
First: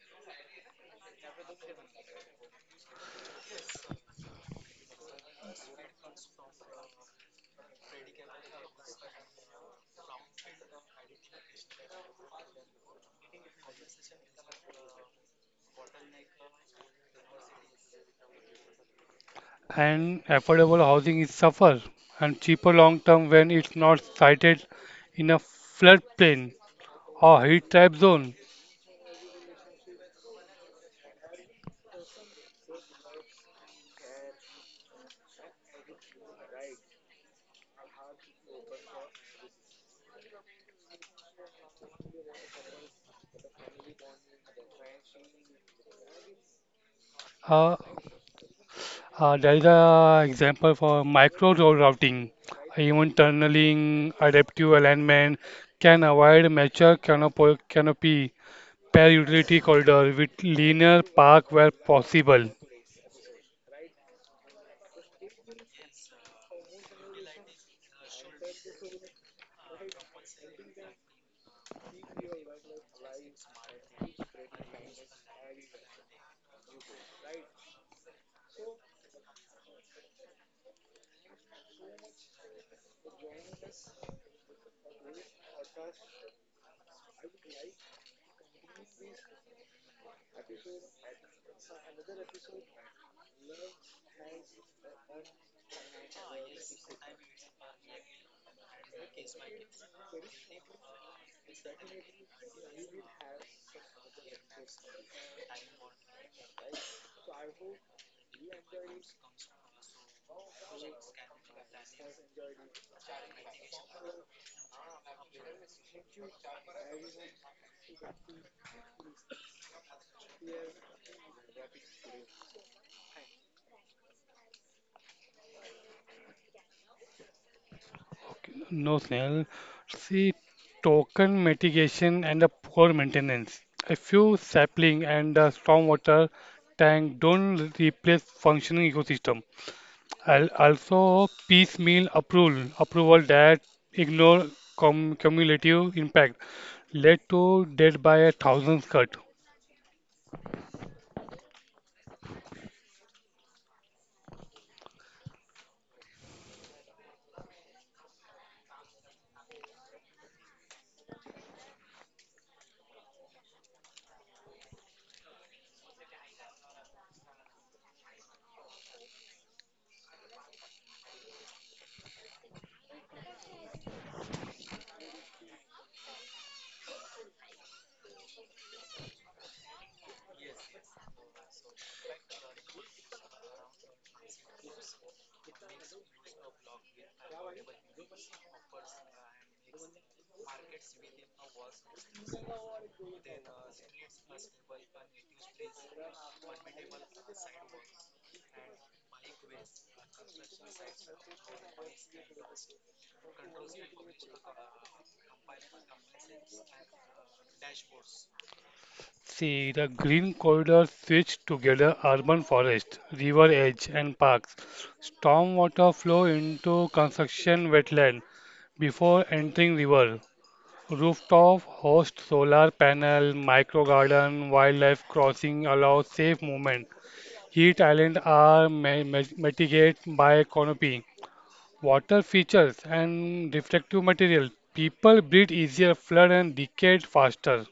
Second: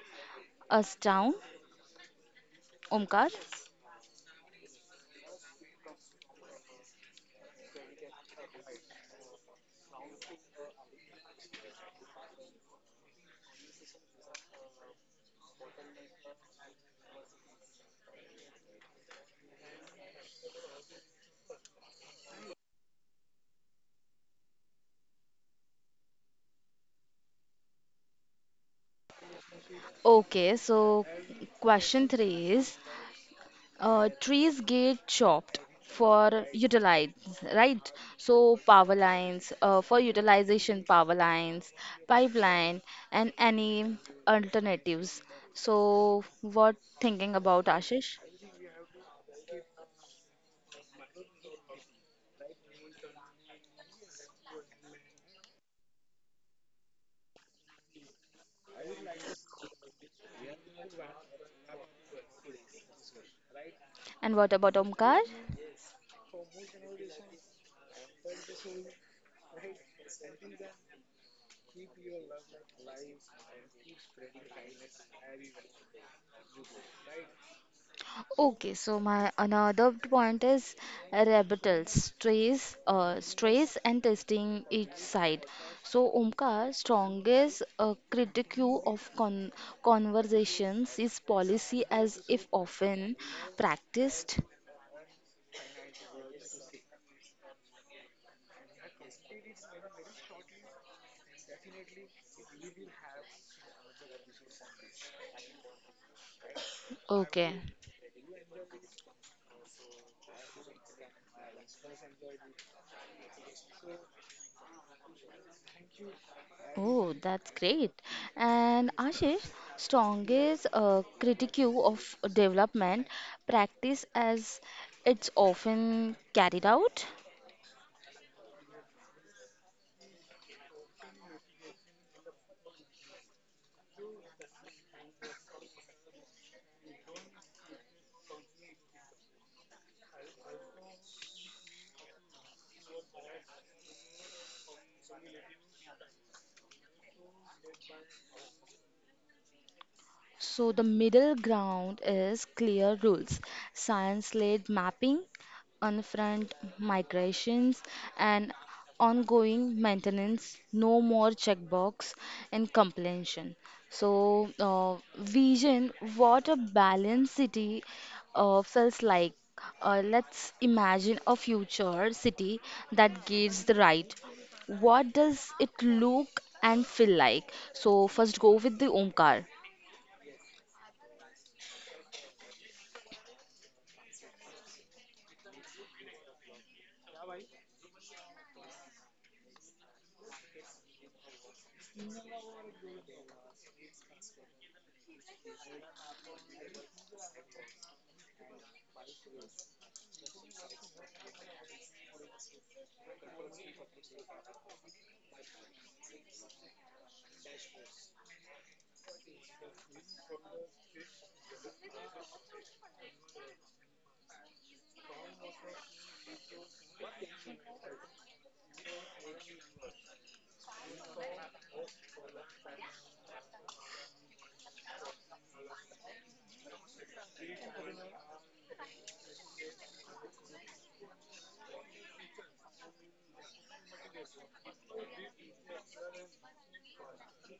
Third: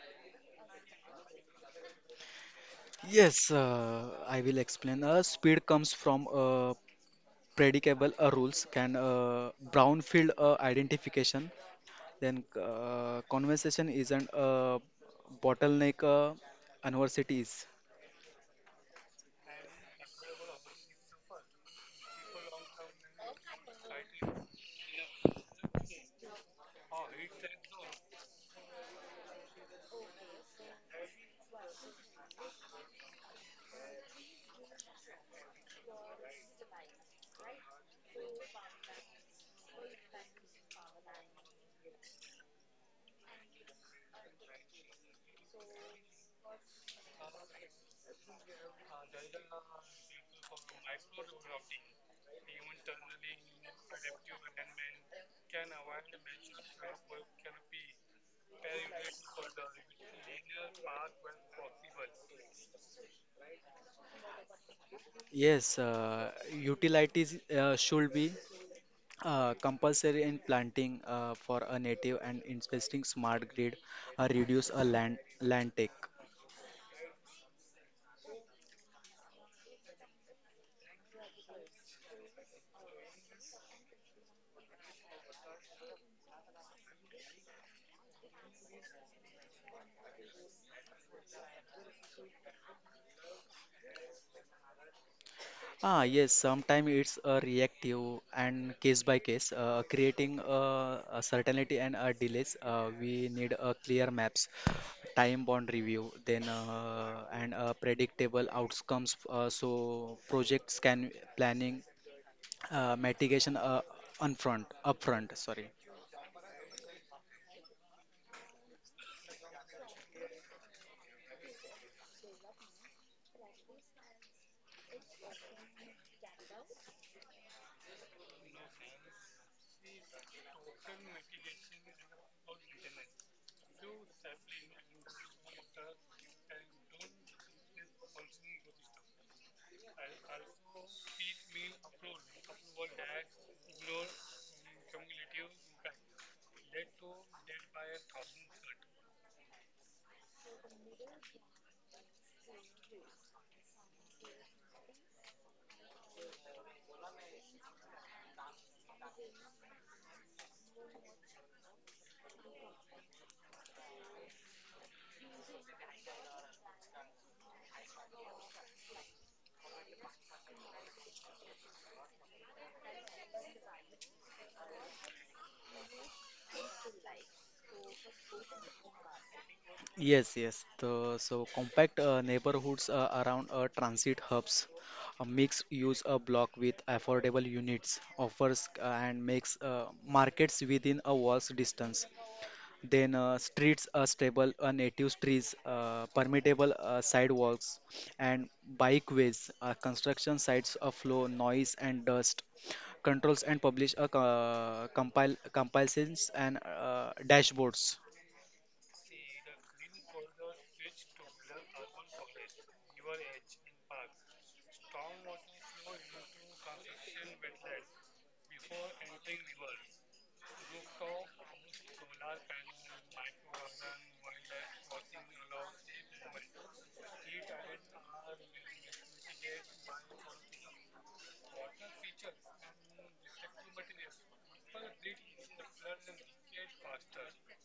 Speaker 1: us down? Omkar.
Speaker 2: yes uh, i will explain speed comes from predictable rules can brownfield identification, then conversation isn't a bottleneck, universities.
Speaker 3: And affordable housing is suffer and cheaper long term when it's not sited in a floodplain or heat trap zone.
Speaker 1: Okay, so question three is, uh, trees get chopped for utilize, right? So power lines, for utilization, power lines, pipeline, and any alternatives. So what thinking
Speaker 3: Uh,
Speaker 1: about Ashish?
Speaker 3: there is an example for micro road routing. Even tunneling, adaptive alignment can avoid mature canopy pair utility corridor with linear park where possible.
Speaker 1: And what about Omkar?
Speaker 2: yes uh, Utilities should be compulsory in planting for a native and investing smart grid, reduce a land take.
Speaker 1: Okay, so my another point is rebuttals, stress and testing each side. So Omkar, strongest critique of conversations is policy as if often practiced.
Speaker 2: Ah, yes, sometimes it's a reactive and case by case, creating a certainty and a delays. We need a clear maps, time bound review, then and
Speaker 1: Okay.
Speaker 2: predictable outcomes. So projects can planning mitigation, on front, upfront. Sorry.
Speaker 1: Oh, that's great. And Ashish, strongest critique of development practice as it's often carried out.
Speaker 3: No, Snail. See, token mitigation and a poor maintenance. A few sapling and a stormwater tank don't replace functioning ecosystem. Also, piecemeal approval, approval that ignore cumulative impact led to death by a thousand cut.
Speaker 1: So the middle ground is clear rules, science-led mapping, unfront migrations, and ongoing maintenance, no more checkbox and completion. So vision, what a balanced city feels like. Let's imagine a future city that gives the right, what does it look and feel like? So first go with the Omkar.
Speaker 2: So compact neighborhoods around transit hubs, a mixed use a block with affordable units offers and makes markets within a walk's distance. Then streets are stable, native trees, permeable sidewalks, and bikeways. Construction sites flow noise and dust. Controls and publish a compile compilations and dashboards.
Speaker 3: See, the green corridor switched together urban forest, river edge, and parks. Stormwater flow into construction wetland before entering river, rooftop host solar panel, micro garden, wildlife crossing allow safe movement. Heat island are mitigated by canopy, water features and reflective material. People breathe easier, flood and decay faster.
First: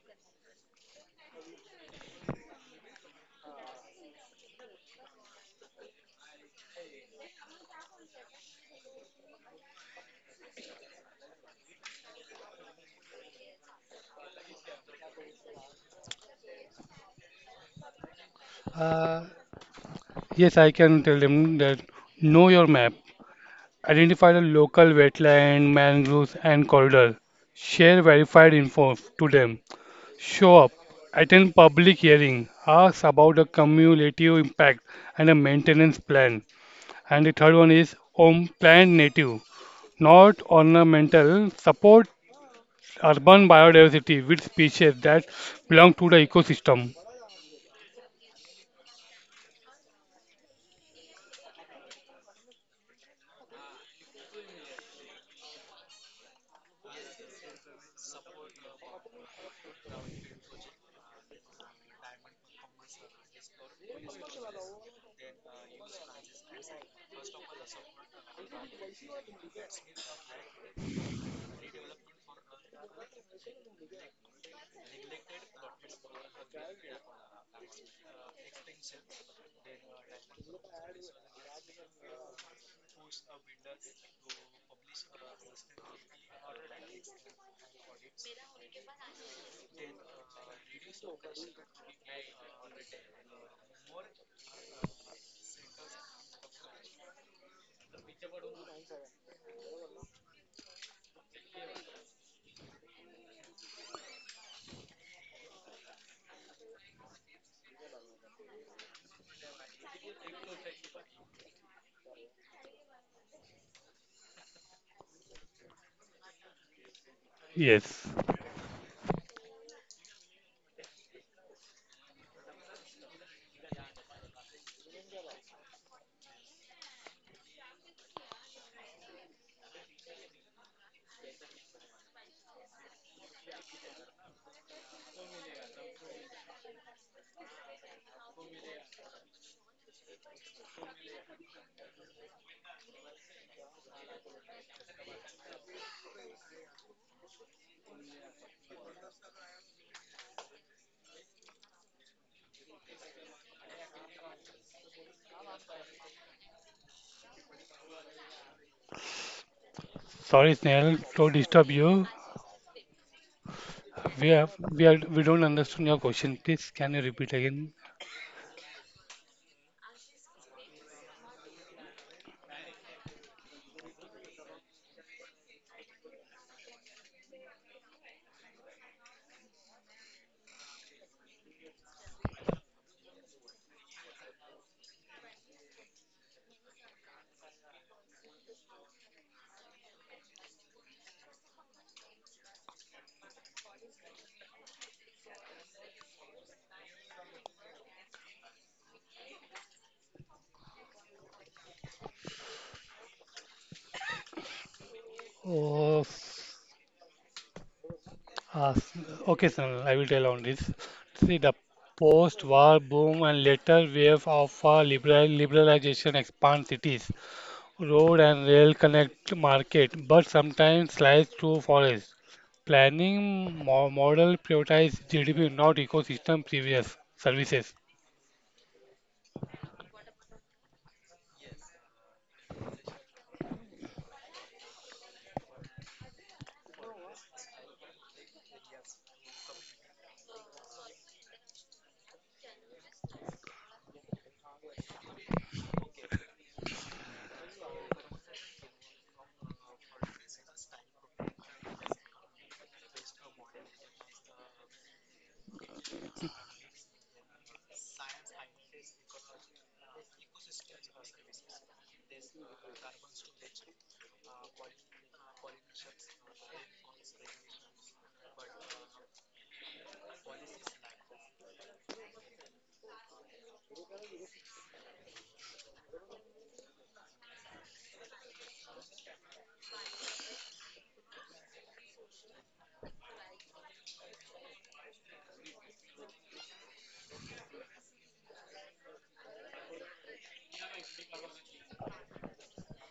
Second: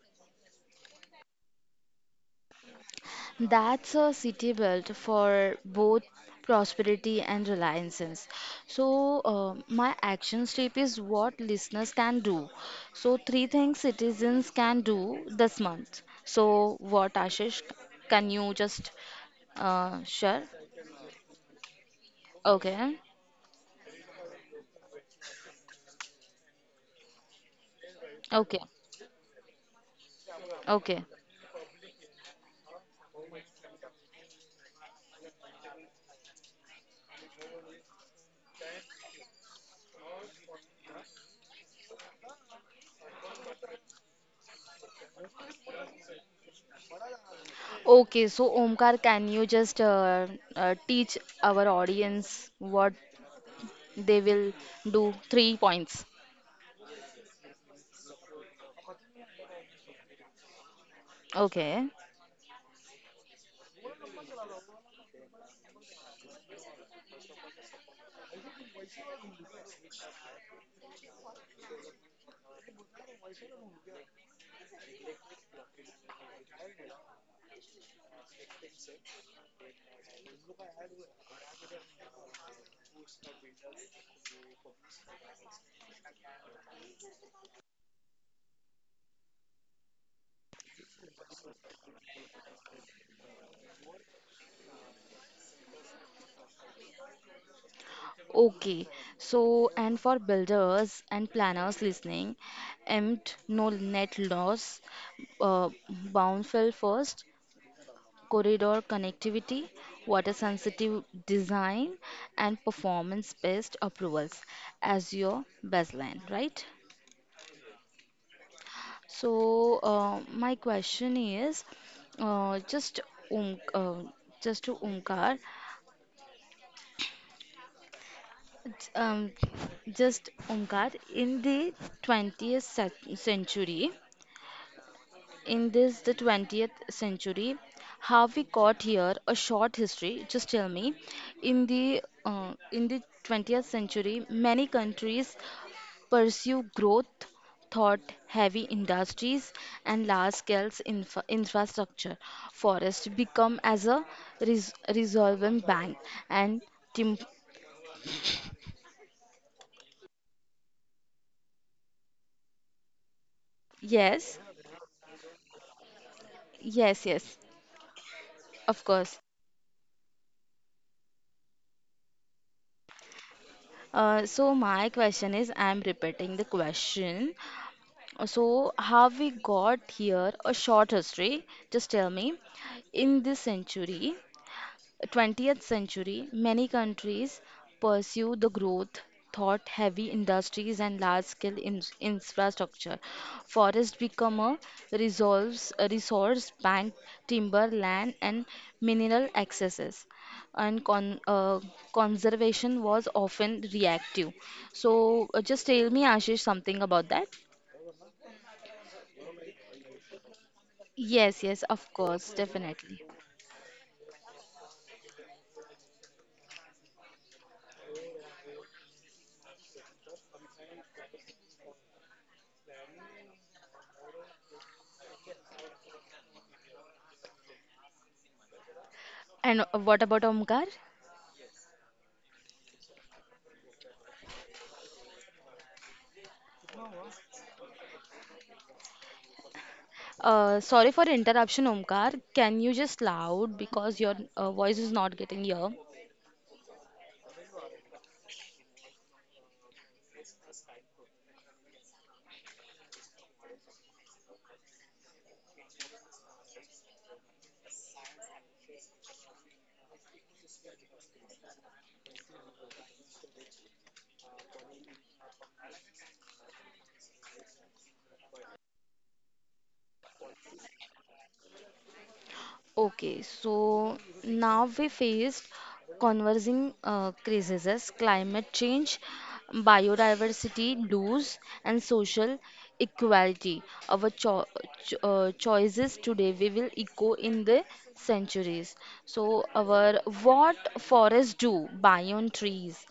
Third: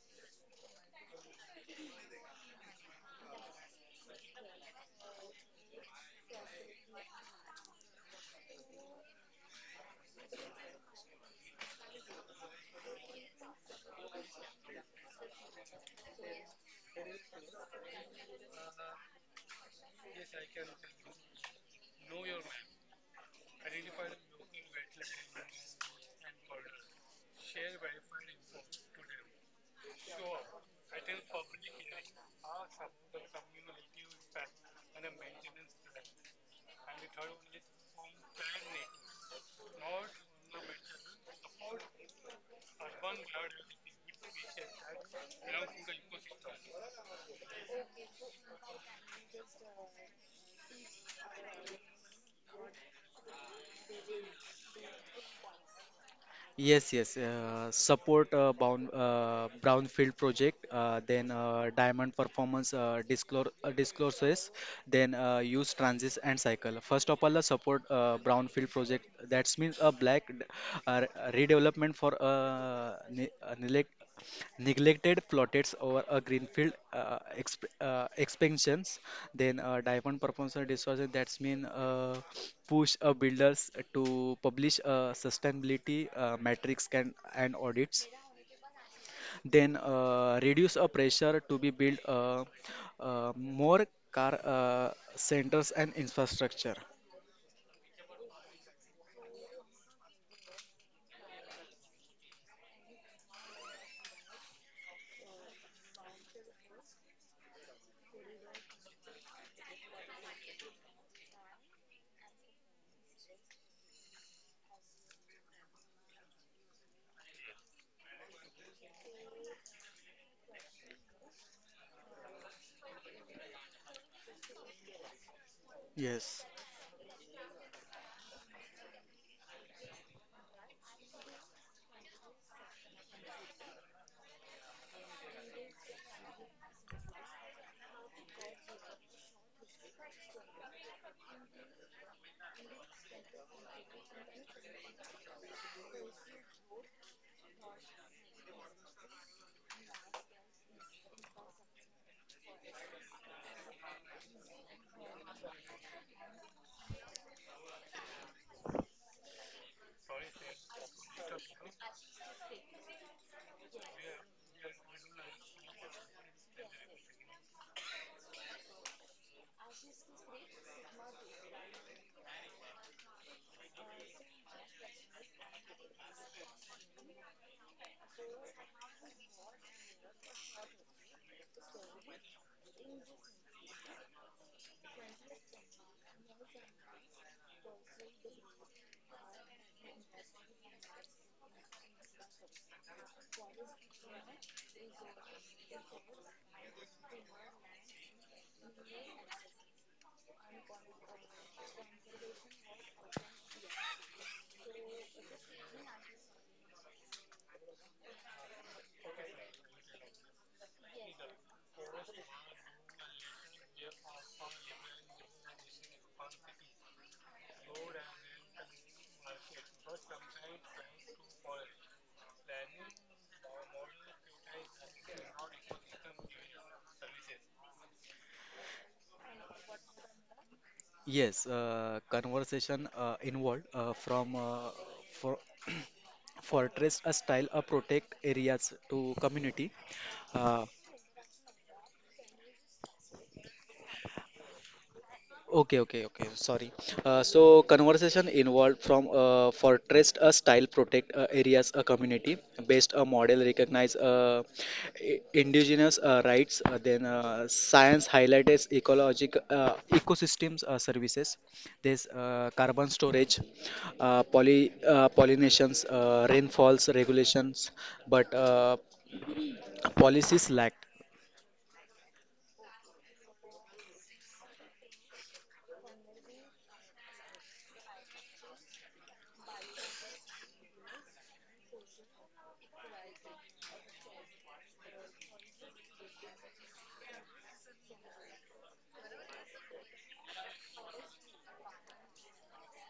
Speaker 1: That's a city built for both prosperity and reliances. So, my action step is what listeners can do. So, three things citizens can do this month. So, what Ashish, can you just
Speaker 3: Uh,
Speaker 1: share?
Speaker 3: yes, I can tell them that know your map,
Speaker 1: Okay,
Speaker 3: identify the local wetland, mangroves and corridor. Share verified
Speaker 1: okay,
Speaker 3: info to them. Show up,
Speaker 1: okay,
Speaker 3: attend public hearing, ask about the cumulative impact and a maintenance plan. And the third one is on plant native, not ornamental, support urban biodiversity with species that belong to the ecosystem.
Speaker 1: okay. So, Omkar, can you just teach our audience what they will do? Three points.
Speaker 2: Yes. Support brownfield project, then
Speaker 1: Okay.
Speaker 2: diamond performance discloses, then use transit and cycle. First of all, support brownfield project. That means a uh, redevelopment for neglected plots over a greenfield expansions, then diamond proposal distortion, that's mean push builders to publish sustainability metrics can, and audits, then reduce a pressure to be built more car centers and infrastructure.
Speaker 1: Okay, so and for builders and planners listening, empt no net loss, boundary first, corridor connectivity, water sensitive design, and performance based approvals as your baseline, right?
Speaker 3: Yes.
Speaker 1: So my question is, uh, just um, uh, just to Omkar,
Speaker 2: yes
Speaker 1: um, just Omkar, in the century, in this the 20th century, how we got here, a short history, just tell me. In the 20th century, many countries pursue growth, thought heavy industries and large scale infrastructure. Forests become as a resolvent bank and tim-
Speaker 3: Sorry, Snail, to disturb you. We
Speaker 1: yes,
Speaker 3: have we are We don't understand your question. Please, can you
Speaker 1: yes,
Speaker 3: repeat
Speaker 1: yes.
Speaker 3: again?
Speaker 1: Of course. So my question is, I'm repeating the question. So how we got here? A short history. Just tell me. In this century, 20th century, many countries pursue the growth thought heavy industries and large scale infrastructure. Forest become a resolves a resource bank, timber, land, and mineral accesses. And conservation was often reactive. So, just tell
Speaker 3: Oh,
Speaker 1: me, Ashish, something about that.
Speaker 3: Uh, s- okay, sir, I will tell on this. See, the
Speaker 1: Yes, yes, of course,
Speaker 3: post-war
Speaker 1: definitely.
Speaker 3: boom and later wave of liberalization expand cities, road and rail connect market, but sometimes slice through forest. Planning mo model prioritize GDP, not ecosystem previous services.
Speaker 1: And what about Omkar?
Speaker 2: yes Conversation involved from for fortress a style a protect areas to community. Uh,
Speaker 1: Sorry for interruption, Omkar. Can you just loud because your voice is not getting here?
Speaker 2: okay, okay, okay. Sorry. So conversation involved from fortress a style protect areas a community based a model recognize indigenous rights, then science highlights ecologic ecosystems services, there's carbon storage, poly pollinations, rainfalls regulations, but policies lack.
Speaker 1: Okay, so now we faced conversing crises, climate change, biodiversity loss, and social equality. Our choices today we will echo in the centuries. So our what forests do, biome trees.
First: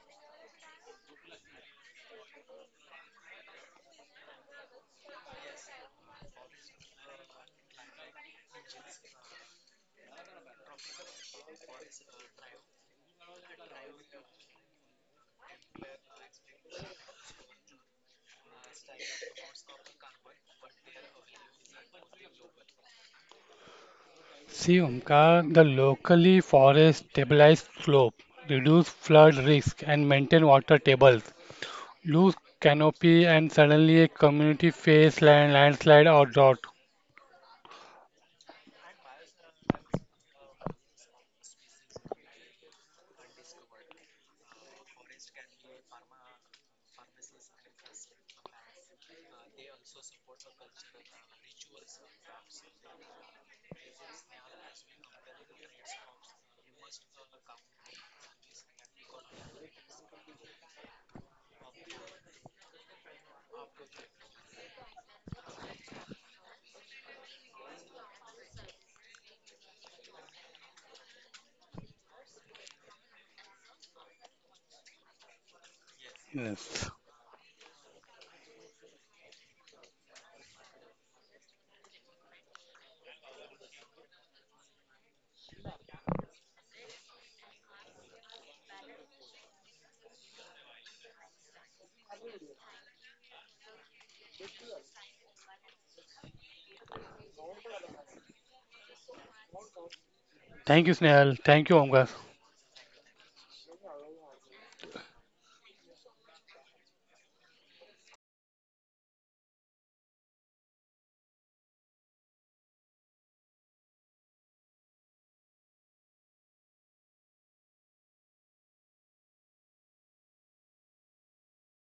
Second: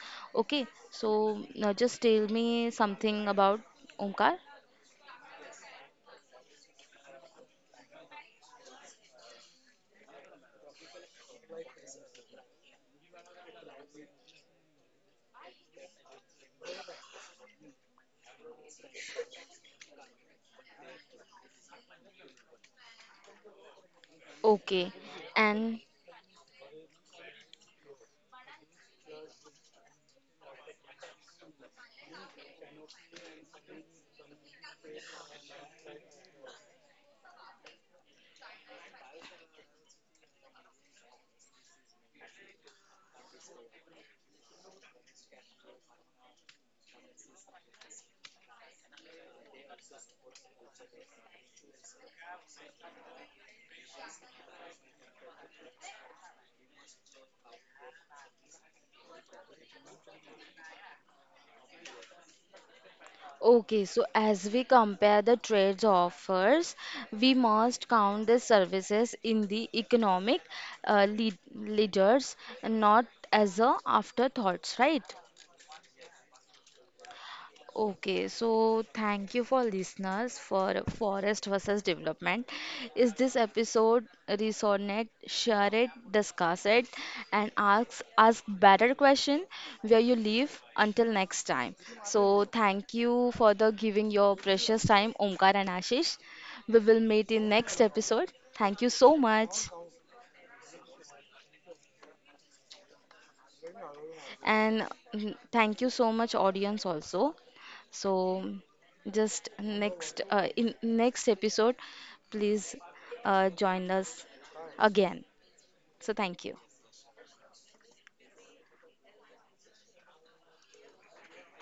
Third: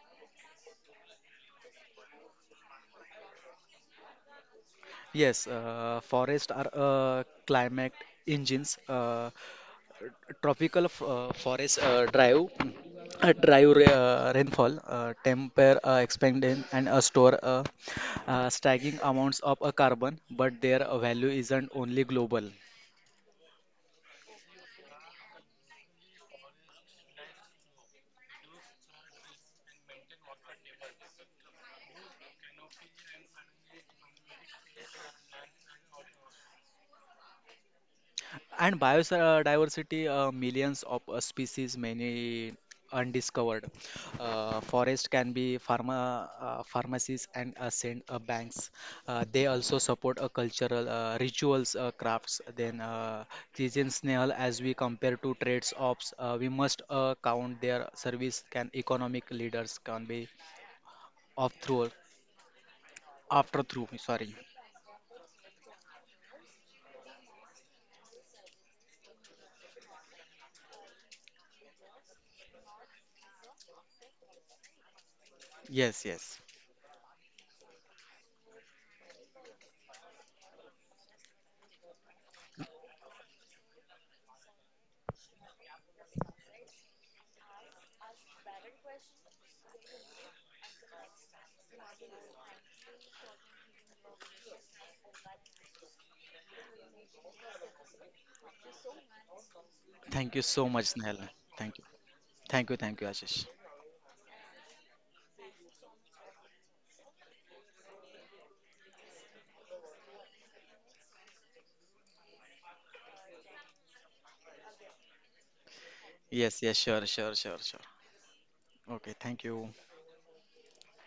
Speaker 1: Okay, so now just tell me something about Omkar.
Speaker 2: Yes, forests are climate engines. Tropical forest drive rainfall, temper expanding and store staggering amounts of carbon, but their value isn't only global.
Speaker 3: See,
Speaker 1: Okay,
Speaker 3: Omkar, the
Speaker 1: and
Speaker 3: locally forest stabilized slope, reduce flood risk, and maintain water tables. Loose canopy, and suddenly a community face land, landslide or drought.
Speaker 2: And biodiversity, millions of species, many undiscovered. Forest can be pharmacies and banks. They also support cultural rituals, crafts. Then Christian snail, as we compare to trades ops, we must count their service. Can economic leaders can be of through after
Speaker 1: okay,
Speaker 2: through.
Speaker 1: so
Speaker 2: Sorry.
Speaker 1: as we compare the trades offers, we must count the services in the economic leaders, and not as a afterthoughts, right?
Speaker 2: Yes, yes.
Speaker 3: Yes.
Speaker 1: Okay, so thank you for listeners for forest versus development. Is this episode resonate, share it, discuss it, and ask better question where you live until next time. So thank you for the giving your precious time, Omkar and Ashish. We will meet in next episode. Thank you so much.
Speaker 2: Thank you so much,
Speaker 3: Thank you,
Speaker 2: Snehal.
Speaker 3: Snehal. Thank
Speaker 2: Thank
Speaker 3: you,
Speaker 2: you.
Speaker 3: Omkar.
Speaker 2: Thank you, thank you, Ashish.
Speaker 1: And thank you so much, audience, also. So, just next in next episode, please join us again. So,
Speaker 2: Yes,
Speaker 1: thank
Speaker 2: yes,
Speaker 1: you.
Speaker 2: sure, sure, sure, sure. Okay, thank you.